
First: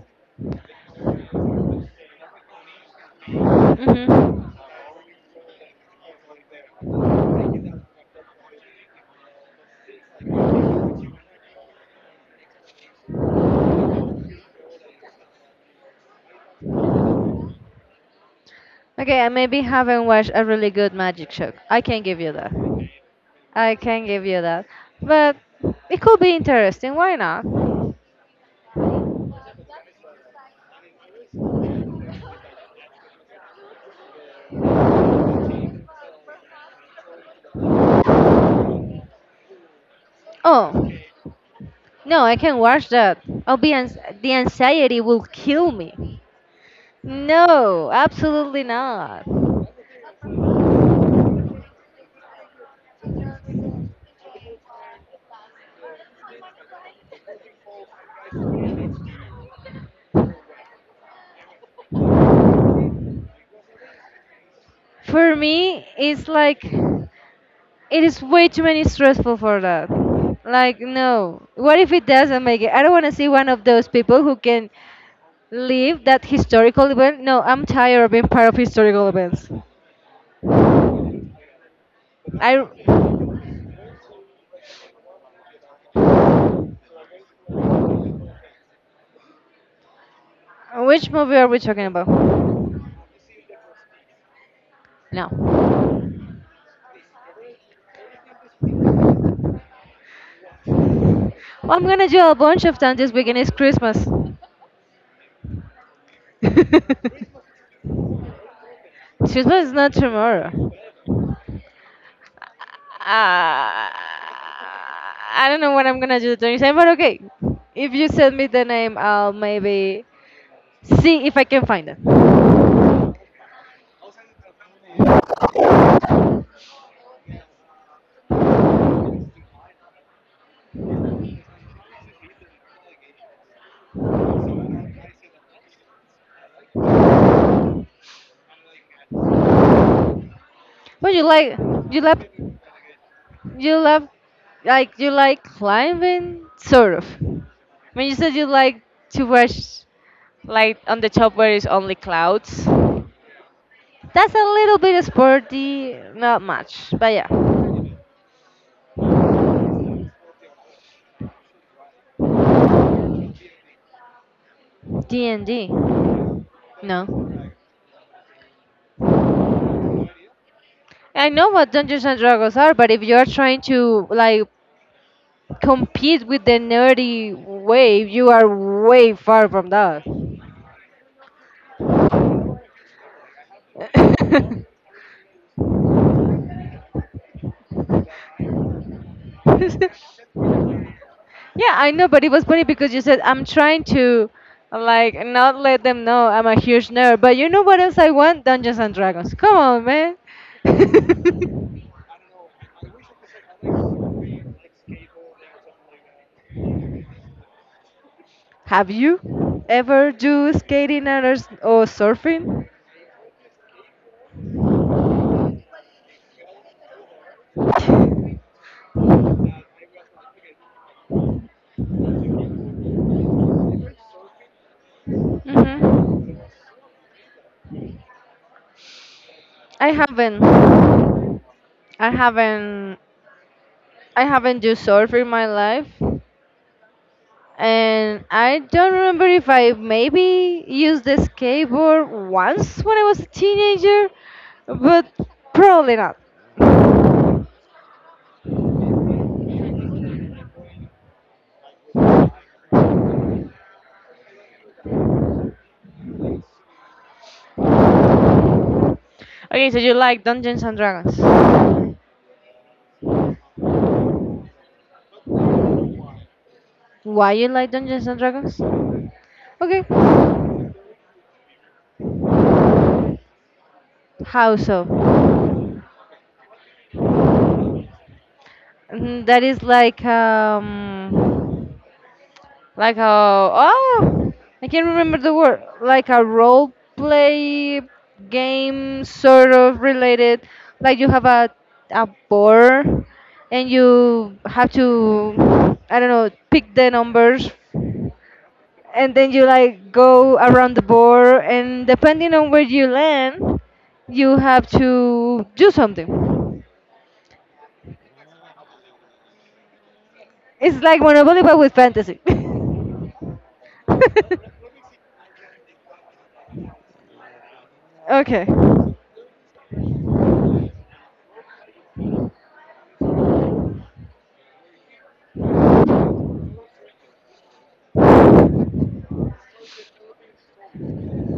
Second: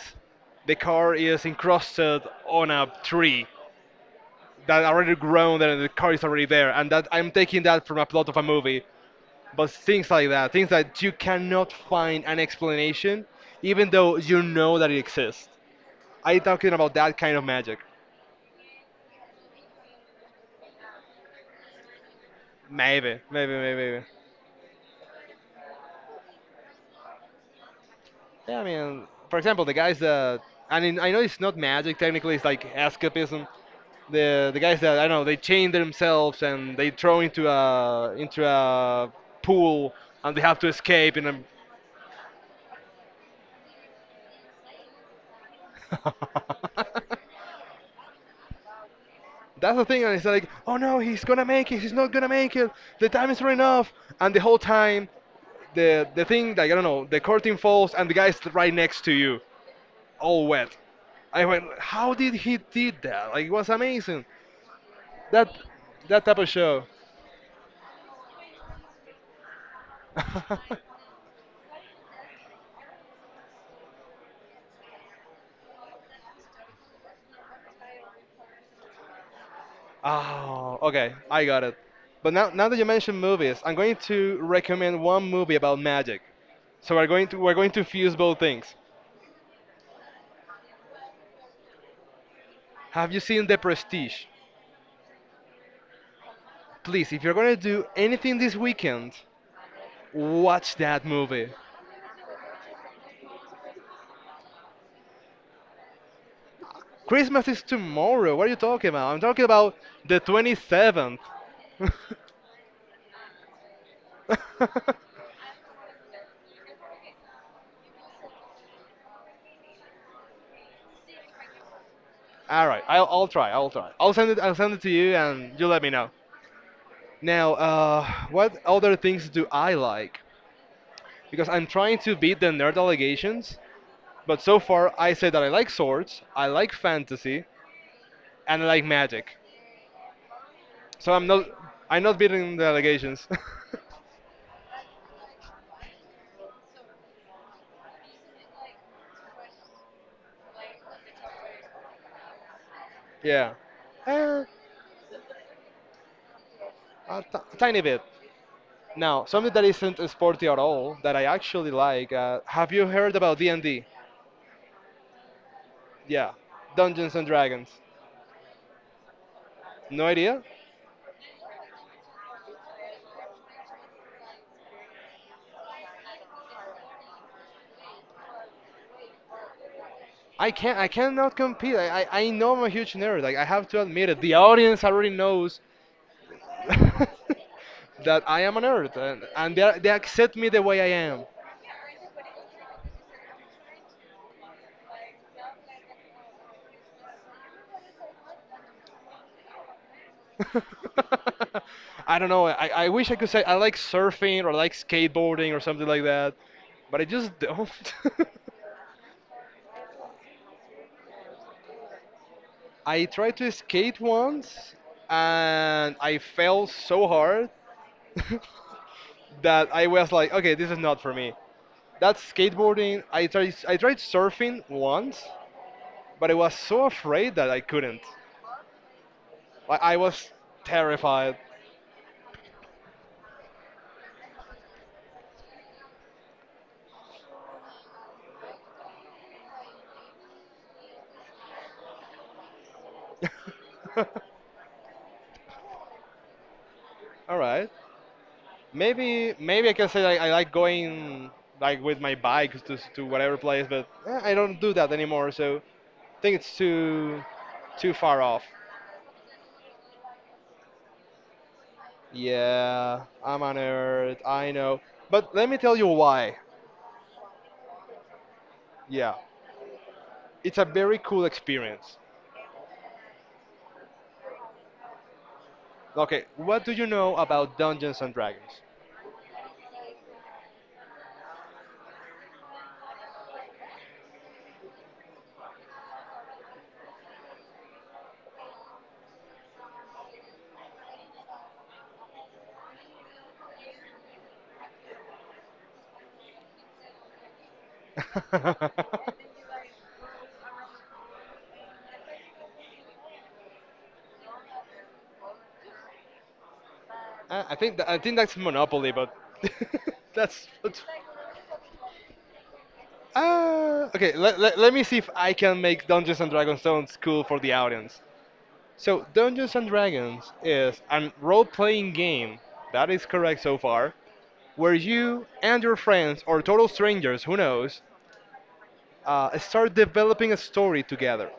[SPEAKER 2] the card is encrusted on a tree
[SPEAKER 1] Hmm.
[SPEAKER 2] that already grown, and the card is already there, and that I'm taking that from a plot of a movie. But things like that, things that you cannot find an explanation, even though you know that it exists. I talking about that kind of magic.
[SPEAKER 1] Okay, I maybe haven't watched a really good magic show. I can give you that.
[SPEAKER 2] Maybe, maybe,
[SPEAKER 1] I
[SPEAKER 2] maybe, maybe.
[SPEAKER 1] can give you that. But it could be interesting. Why not?
[SPEAKER 2] Yeah, I mean, for example, the guys that I mean, I know it's not magic technically. It's like escapism. The guys that I know they chain themselves and they throw into a pool and they have to
[SPEAKER 1] Oh,
[SPEAKER 2] escape in a.
[SPEAKER 1] no, I can watch that. The anxiety will kill me. No, absolutely not.
[SPEAKER 2] That's the thing, and it's like, oh no, he's gonna make it. He's not gonna make it. The time is running off, and the whole time, the thing like I don't know, the curtain falls and the guy's right next to you, all wet. I went, how did he did that? Like it was amazing.
[SPEAKER 1] For
[SPEAKER 2] That
[SPEAKER 1] me,
[SPEAKER 2] that
[SPEAKER 1] it's
[SPEAKER 2] type of
[SPEAKER 1] like
[SPEAKER 2] show.
[SPEAKER 1] it is way too many stressful for that. Like no, what if it doesn't make it? I don't want to see one of those people who can leave that historical event. No, I'm tired of being part of historical events.
[SPEAKER 2] Oh, okay, I got it. But now
[SPEAKER 1] I.
[SPEAKER 2] that you mentioned movies, I'm going to recommend one movie about magic. So we're going to fuse both things.
[SPEAKER 1] Which movie are we talking about?
[SPEAKER 2] Have you seen The Prestige?
[SPEAKER 1] No.
[SPEAKER 2] Please, if you're going to do anything this weekend, watch that movie.
[SPEAKER 1] What I'm gonna do a bunch of times this weekend is Christmas.
[SPEAKER 2] Christmas is tomorrow. What are you talking about? I'm talking
[SPEAKER 1] Christmas is
[SPEAKER 2] about
[SPEAKER 1] not
[SPEAKER 2] the
[SPEAKER 1] tomorrow.
[SPEAKER 2] 27th.
[SPEAKER 1] I don't know what I'm gonna do the 27th, but okay. If you send me the name, I'll maybe see if I can find it.
[SPEAKER 2] All right, I'll try. I'll try. I'll send it. I'll send it to you, and you let me know. Now, what other things do I like? Because I'm trying to beat the nerd allegations, but so far I say that I like swords, I like fantasy, and I like magic. So
[SPEAKER 1] But
[SPEAKER 2] I'm not,
[SPEAKER 1] you
[SPEAKER 2] I'm not
[SPEAKER 1] like
[SPEAKER 2] beating the allegations.
[SPEAKER 1] you love like you like climbing sort of when you said you like to watch like on the top where it's only clouds.
[SPEAKER 2] Yeah,
[SPEAKER 1] That's a
[SPEAKER 2] eh,
[SPEAKER 1] little bit sporty, not much, but
[SPEAKER 2] a
[SPEAKER 1] yeah.
[SPEAKER 2] t- tiny bit. Now, something that isn't sporty at all that I actually like. Have you heard about D&D?
[SPEAKER 1] D&D.
[SPEAKER 2] Yeah, Dungeons and
[SPEAKER 1] No,
[SPEAKER 2] Dragons. No idea?
[SPEAKER 1] I know what Dungeons and Dragons are, but if you're trying to like compete with the nerdy wave, you are way far from that.
[SPEAKER 2] I can't. I cannot compete. I know I'm a huge nerd. Like I have to admit it. The audience already knows that I am a nerd, and they accept me the way I am.
[SPEAKER 1] Yeah, I know, but it was funny because you said I'm trying to like not let them know I'm a huge nerd. But you know what else I want? Dungeons and Dragons. Come on, man.
[SPEAKER 2] I don't know. I wish I could say I like surfing or like skateboarding or something like that, but I just don't.
[SPEAKER 1] Have you ever do skating or surfing?
[SPEAKER 2] I tried to skate once, and I fell so hard.
[SPEAKER 1] Hmm.
[SPEAKER 2] that I was like, okay, this is not for me. That's skateboarding. I tried surfing once, but I was so afraid that I couldn't. Like
[SPEAKER 1] I
[SPEAKER 2] I was
[SPEAKER 1] haven't.
[SPEAKER 2] terrified.
[SPEAKER 1] I haven't. I haven't do surf in my life. And I don't remember if I maybe used the skateboard once when I was a teenager, but probably not.
[SPEAKER 2] All right. Maybe maybe I can say I like going like with my bike to whatever place, but eh, I don't do that anymore. So I think it's too far off.
[SPEAKER 1] Okay, so you like Dungeons and Dragons.
[SPEAKER 2] Yeah, I'm a nerd. I know, but let me tell you why.
[SPEAKER 1] Why you like Dungeons and Dragons?
[SPEAKER 2] Yeah,
[SPEAKER 1] Okay.
[SPEAKER 2] it's a very cool experience.
[SPEAKER 1] How so?
[SPEAKER 2] Okay, what do you know about Dungeons and Dragons?
[SPEAKER 1] That is like like a oh, I can't remember the word. Like a role play game, sort of related. Like you have a board, and you have to I don't know pick the numbers, and
[SPEAKER 2] I
[SPEAKER 1] then you like go around the board, and depending on where you land, you have to do something.
[SPEAKER 2] I think I think that's Monopoly, but that's
[SPEAKER 1] It's like Monopoly but with fantasy.
[SPEAKER 2] okay. Let me see if I can make Dungeons and Dragons sound cool for the audience.
[SPEAKER 1] Okay.
[SPEAKER 2] So Dungeons and Dragons is a role-playing game that is correct so far, where you and your friends or total strangers, who knows, start developing a story together.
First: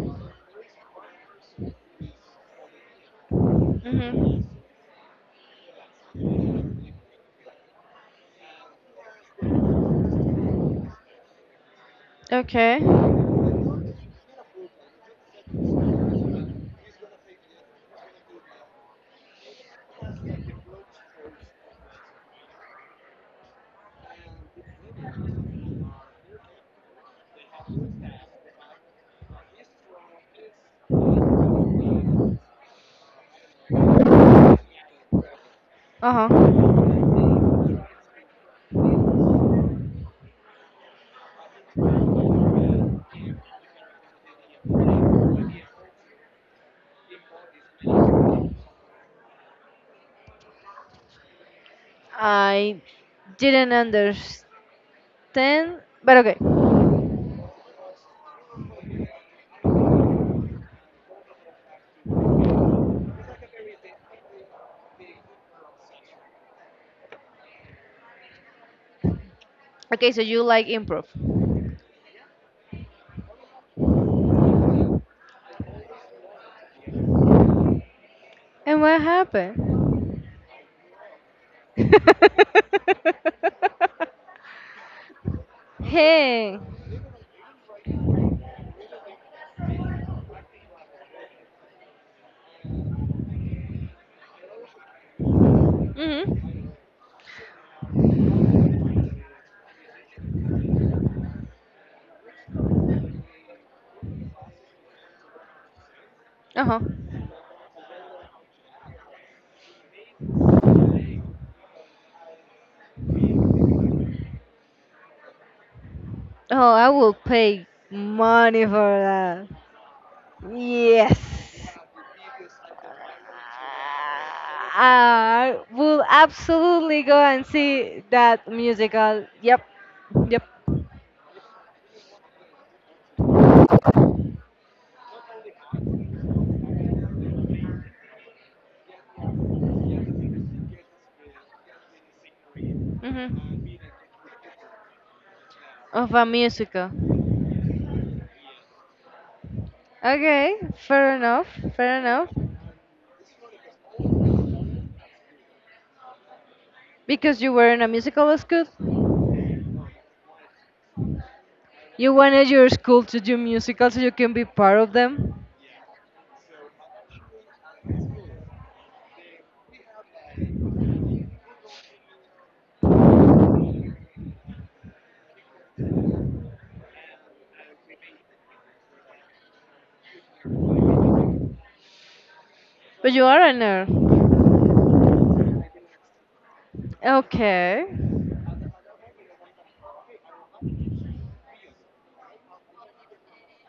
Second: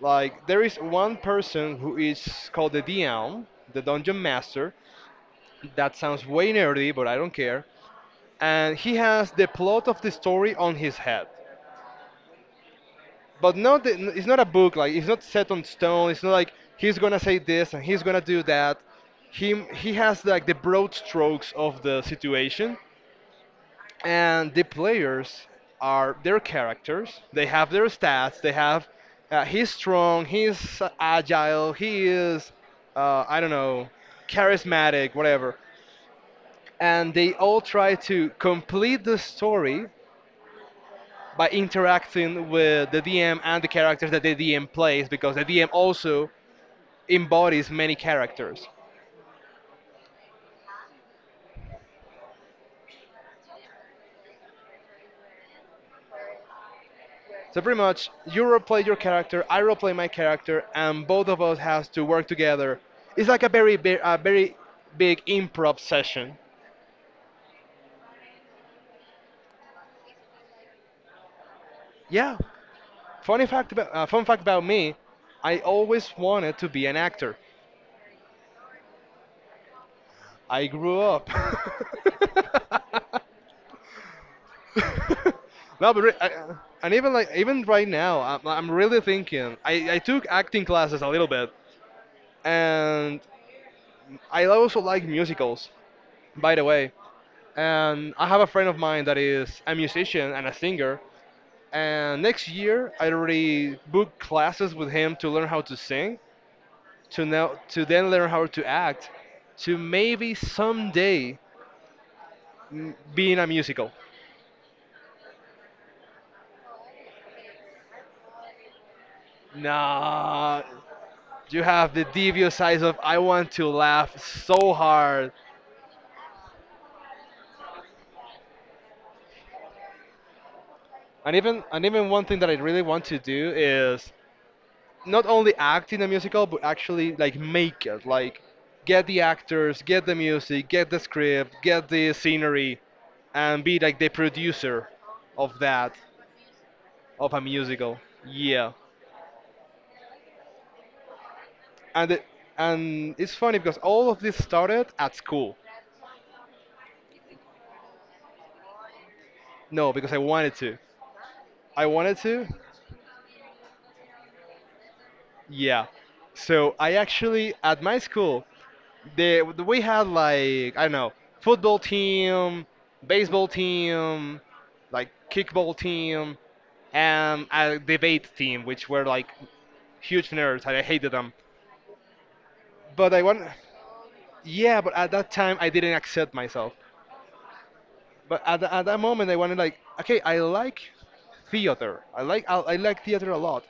[SPEAKER 2] Like there is one person who is called the DM, the dungeon
[SPEAKER 1] Hmm.
[SPEAKER 2] master. That sounds way nerdy, but I don't care. And he has the plot of the story on his head.
[SPEAKER 1] Okay.
[SPEAKER 2] But not the, it's not a book. Like it's not set on stone. It's not like he's gonna say this and he's gonna do that. Him he has like the broad strokes of the situation, and the players are their characters. They have their stats. They have he's strong. He's agile. He is I don't know charismatic, whatever.
[SPEAKER 1] Uh huh.
[SPEAKER 2] And they all try to complete the story by interacting with the DM and the characters that the DM plays because the DM also embodies many characters.
[SPEAKER 1] I didn't understand, but okay.
[SPEAKER 2] So pretty much, you roleplay your character, I roleplay my character, and both of us has to work together. It's like a very big improv session.
[SPEAKER 1] Okay, so you like improv.
[SPEAKER 2] Yeah. Fun fact about me, I always wanted to be an actor.
[SPEAKER 1] And what happened?
[SPEAKER 2] I grew up. no, but re- I-
[SPEAKER 1] Hey.
[SPEAKER 2] and even even right now, I'm really thinking. I took acting classes a little bit, and I also like musicals, by the
[SPEAKER 1] Mhm.
[SPEAKER 2] way. And I have a friend of mine that is a musician and a singer. And next year, I already booked classes with him to learn how to sing,
[SPEAKER 1] Uh huh.
[SPEAKER 2] to then learn how to act, to maybe someday be in a musical.
[SPEAKER 1] Oh, I will pay money for that.
[SPEAKER 2] Nah,
[SPEAKER 1] Yes.
[SPEAKER 2] you have the devious eyes of I want to laugh so hard.
[SPEAKER 1] I will absolutely go and see that musical. Yep. Yep.
[SPEAKER 2] And even one thing that I really want to do is not only act in a musical but actually like make it, like get the actors, get the music, get the script, get the scenery and be
[SPEAKER 1] Mhm.
[SPEAKER 2] like the producer of that,
[SPEAKER 1] Of a musical.
[SPEAKER 2] of a musical. Yeah.
[SPEAKER 1] Okay, fair enough, fair
[SPEAKER 2] and it,
[SPEAKER 1] enough.
[SPEAKER 2] and it's funny because all of this started at school.
[SPEAKER 1] Because you were in a musical school,
[SPEAKER 2] No, because I
[SPEAKER 1] you
[SPEAKER 2] wanted to,
[SPEAKER 1] wanted your school to do musicals so you can be part of them.
[SPEAKER 2] yeah. So I actually at my school, the we had like I don't know, football team, baseball team, like kickball team, and a debate team, which were like huge nerds. And I hated them, but
[SPEAKER 1] But
[SPEAKER 2] I
[SPEAKER 1] you
[SPEAKER 2] want,
[SPEAKER 1] are a nerd.
[SPEAKER 2] yeah. But at that time, I didn't accept myself.
[SPEAKER 1] Okay.
[SPEAKER 2] But at that moment, I wanted like, okay, I like theater. I like theater a lot.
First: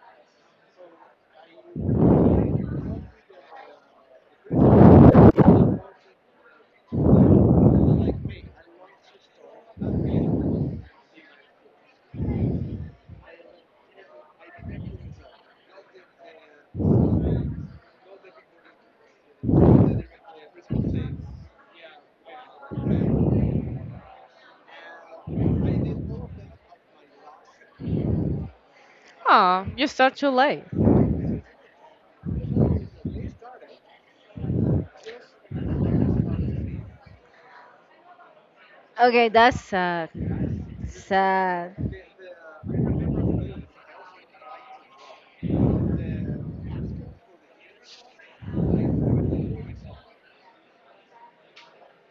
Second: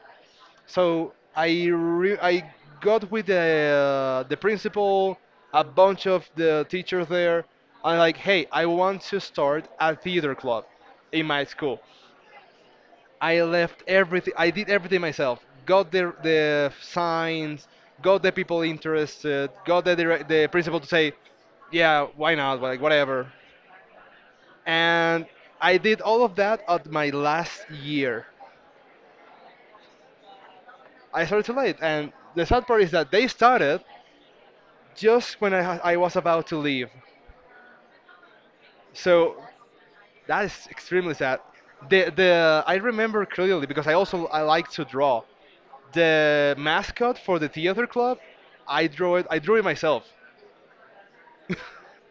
[SPEAKER 2] So I got with the principal, a bunch of the teachers there. I'm like, hey, I want to start a theater club in my school. I left everything. I did everything myself. Got the signs, got the people interested, got the principal to say, yeah, why not? Like whatever. And I did all of that at my last year.
[SPEAKER 1] Oh, you start too late.
[SPEAKER 2] I started too late, and the sad part is that they started just when I was about to leave.
[SPEAKER 1] Okay,
[SPEAKER 2] So
[SPEAKER 1] that's sad.
[SPEAKER 2] that is extremely sad.
[SPEAKER 1] Sad.
[SPEAKER 2] The I remember clearly because I like to draw. The mascot for the theater club, I drew it. I drew it myself.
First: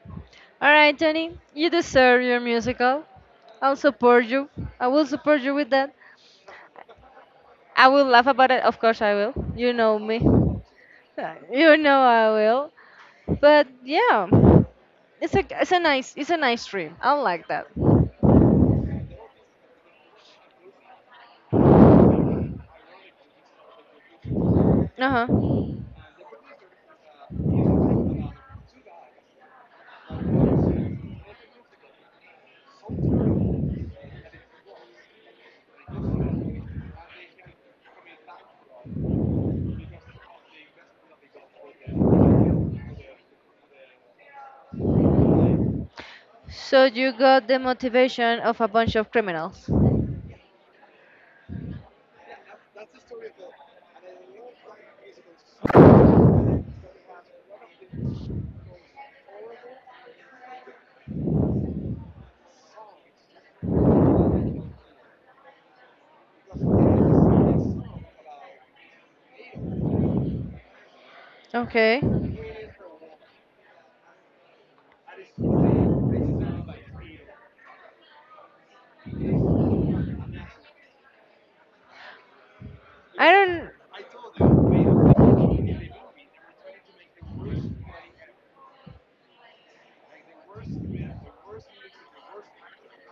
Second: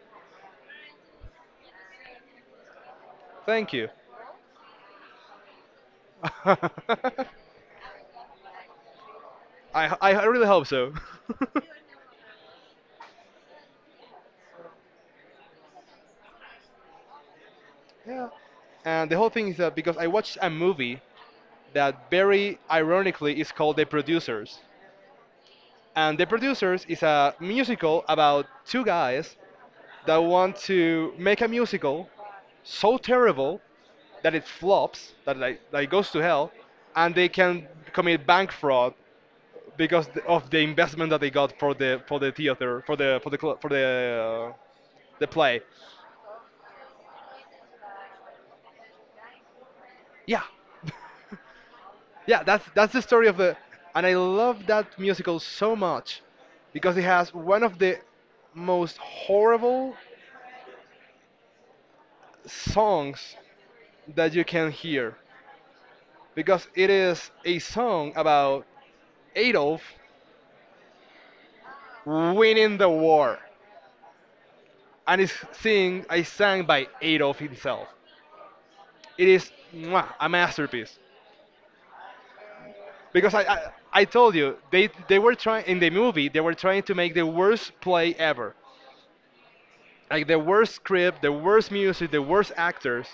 [SPEAKER 1] Alright, Jenny, you deserve your musical.
[SPEAKER 2] Thank
[SPEAKER 1] I'll
[SPEAKER 2] you.
[SPEAKER 1] support you. I will support you with that.
[SPEAKER 2] I
[SPEAKER 1] I will laugh about it, of course I will. You know me.
[SPEAKER 2] I really hope so.
[SPEAKER 1] You know I will. But yeah, it's a nice dream. I like that.
[SPEAKER 2] Yeah. And the whole thing is that because I watched a movie that very ironically is called The Producers.
[SPEAKER 1] Uh huh.
[SPEAKER 2] And The Producers is a musical about two guys that want to make a musical so terrible that it flops, that like, that it goes to hell, and they can commit bank fraud because of the investment that they got for the the play.
[SPEAKER 1] So you got the motivation of a bunch of criminals.
[SPEAKER 2] Yeah, yeah. That's the story of the, and I love that musical so much because it has one of the most horrible songs that you can hear because it is a song about Adolf
[SPEAKER 1] Okay.
[SPEAKER 2] winning the war. And it's sing I sang by Adolf himself. It is mwah, a masterpiece.
[SPEAKER 1] I
[SPEAKER 2] Because
[SPEAKER 1] don't.
[SPEAKER 2] I told you, they were trying, in the movie they were trying to make the worst play ever. Like the worst script, the worst music, the worst actors,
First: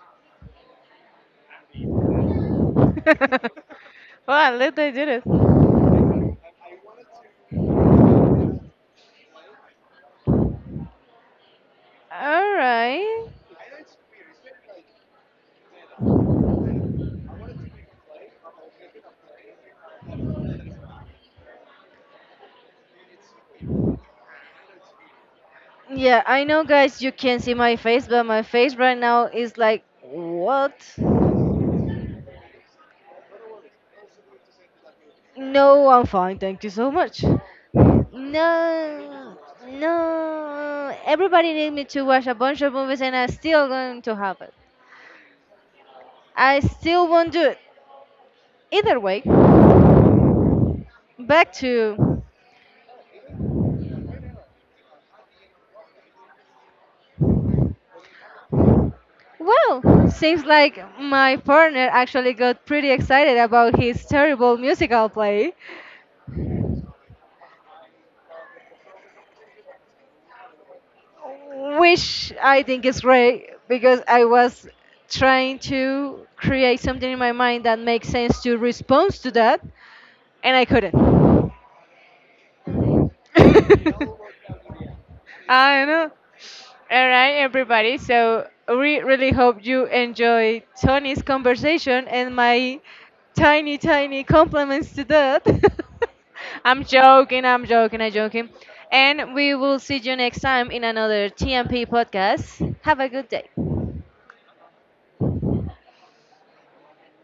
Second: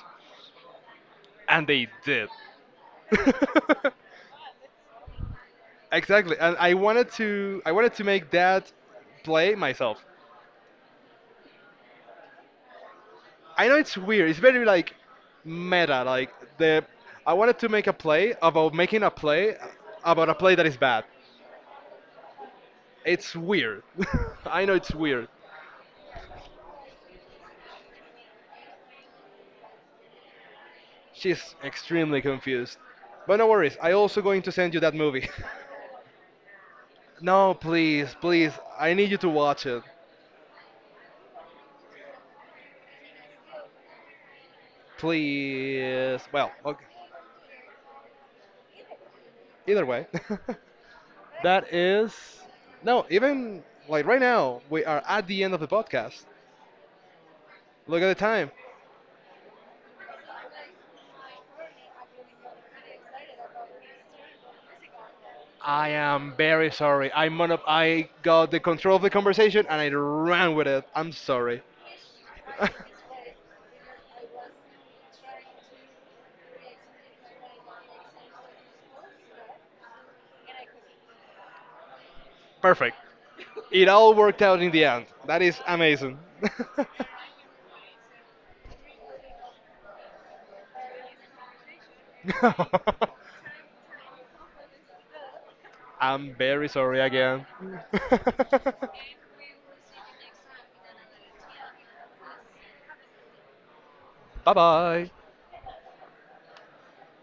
[SPEAKER 2] and they did.
[SPEAKER 1] Well, at least they did it.
[SPEAKER 2] Exactly. And I wanted to make that play myself.
[SPEAKER 1] All right.
[SPEAKER 2] I know it's weird. It's very like meta. Like the I wanted to make a play about making a play about a play that is bad. It's weird. I know it's weird.
[SPEAKER 1] Yeah, I know, guys. You can not see my face, but my face right now is like, what?
[SPEAKER 2] She's extremely confused. But no worries. I also going to send you that movie.
[SPEAKER 1] No, I'm fine. Thank you so much.
[SPEAKER 2] No, please, please. I need you to
[SPEAKER 1] No,
[SPEAKER 2] watch it.
[SPEAKER 1] no. Everybody needs me to watch a bunch of movies, and I'm still going to have it.
[SPEAKER 2] Please. Well,
[SPEAKER 1] I
[SPEAKER 2] okay.
[SPEAKER 1] still won't do it. Either way,
[SPEAKER 2] Either way.
[SPEAKER 1] back
[SPEAKER 2] that
[SPEAKER 1] to.
[SPEAKER 2] is no, even like right now we are at the end of the podcast. Look at the time.
[SPEAKER 1] Well, seems like my partner actually got pretty excited about his terrible musical play,
[SPEAKER 2] I am very sorry. I got the control of the conversation and I ran with it. I'm sorry.
[SPEAKER 1] which I think is great because I was trying to create something in my mind that makes sense to respond to that, and I couldn't.
[SPEAKER 2] Perfect. It all worked out in the end. That is
[SPEAKER 1] I know.
[SPEAKER 2] amazing.
[SPEAKER 1] All right, everybody. So we really hope you enjoy Tony's conversation and my tiny, tiny compliments to that.
[SPEAKER 2] I'm very
[SPEAKER 1] I'm
[SPEAKER 2] sorry
[SPEAKER 1] joking.
[SPEAKER 2] again.
[SPEAKER 1] I'm joking. I'm joking. And we will see you next time in another TMP podcast. Have a good day.
[SPEAKER 2] Bye bye.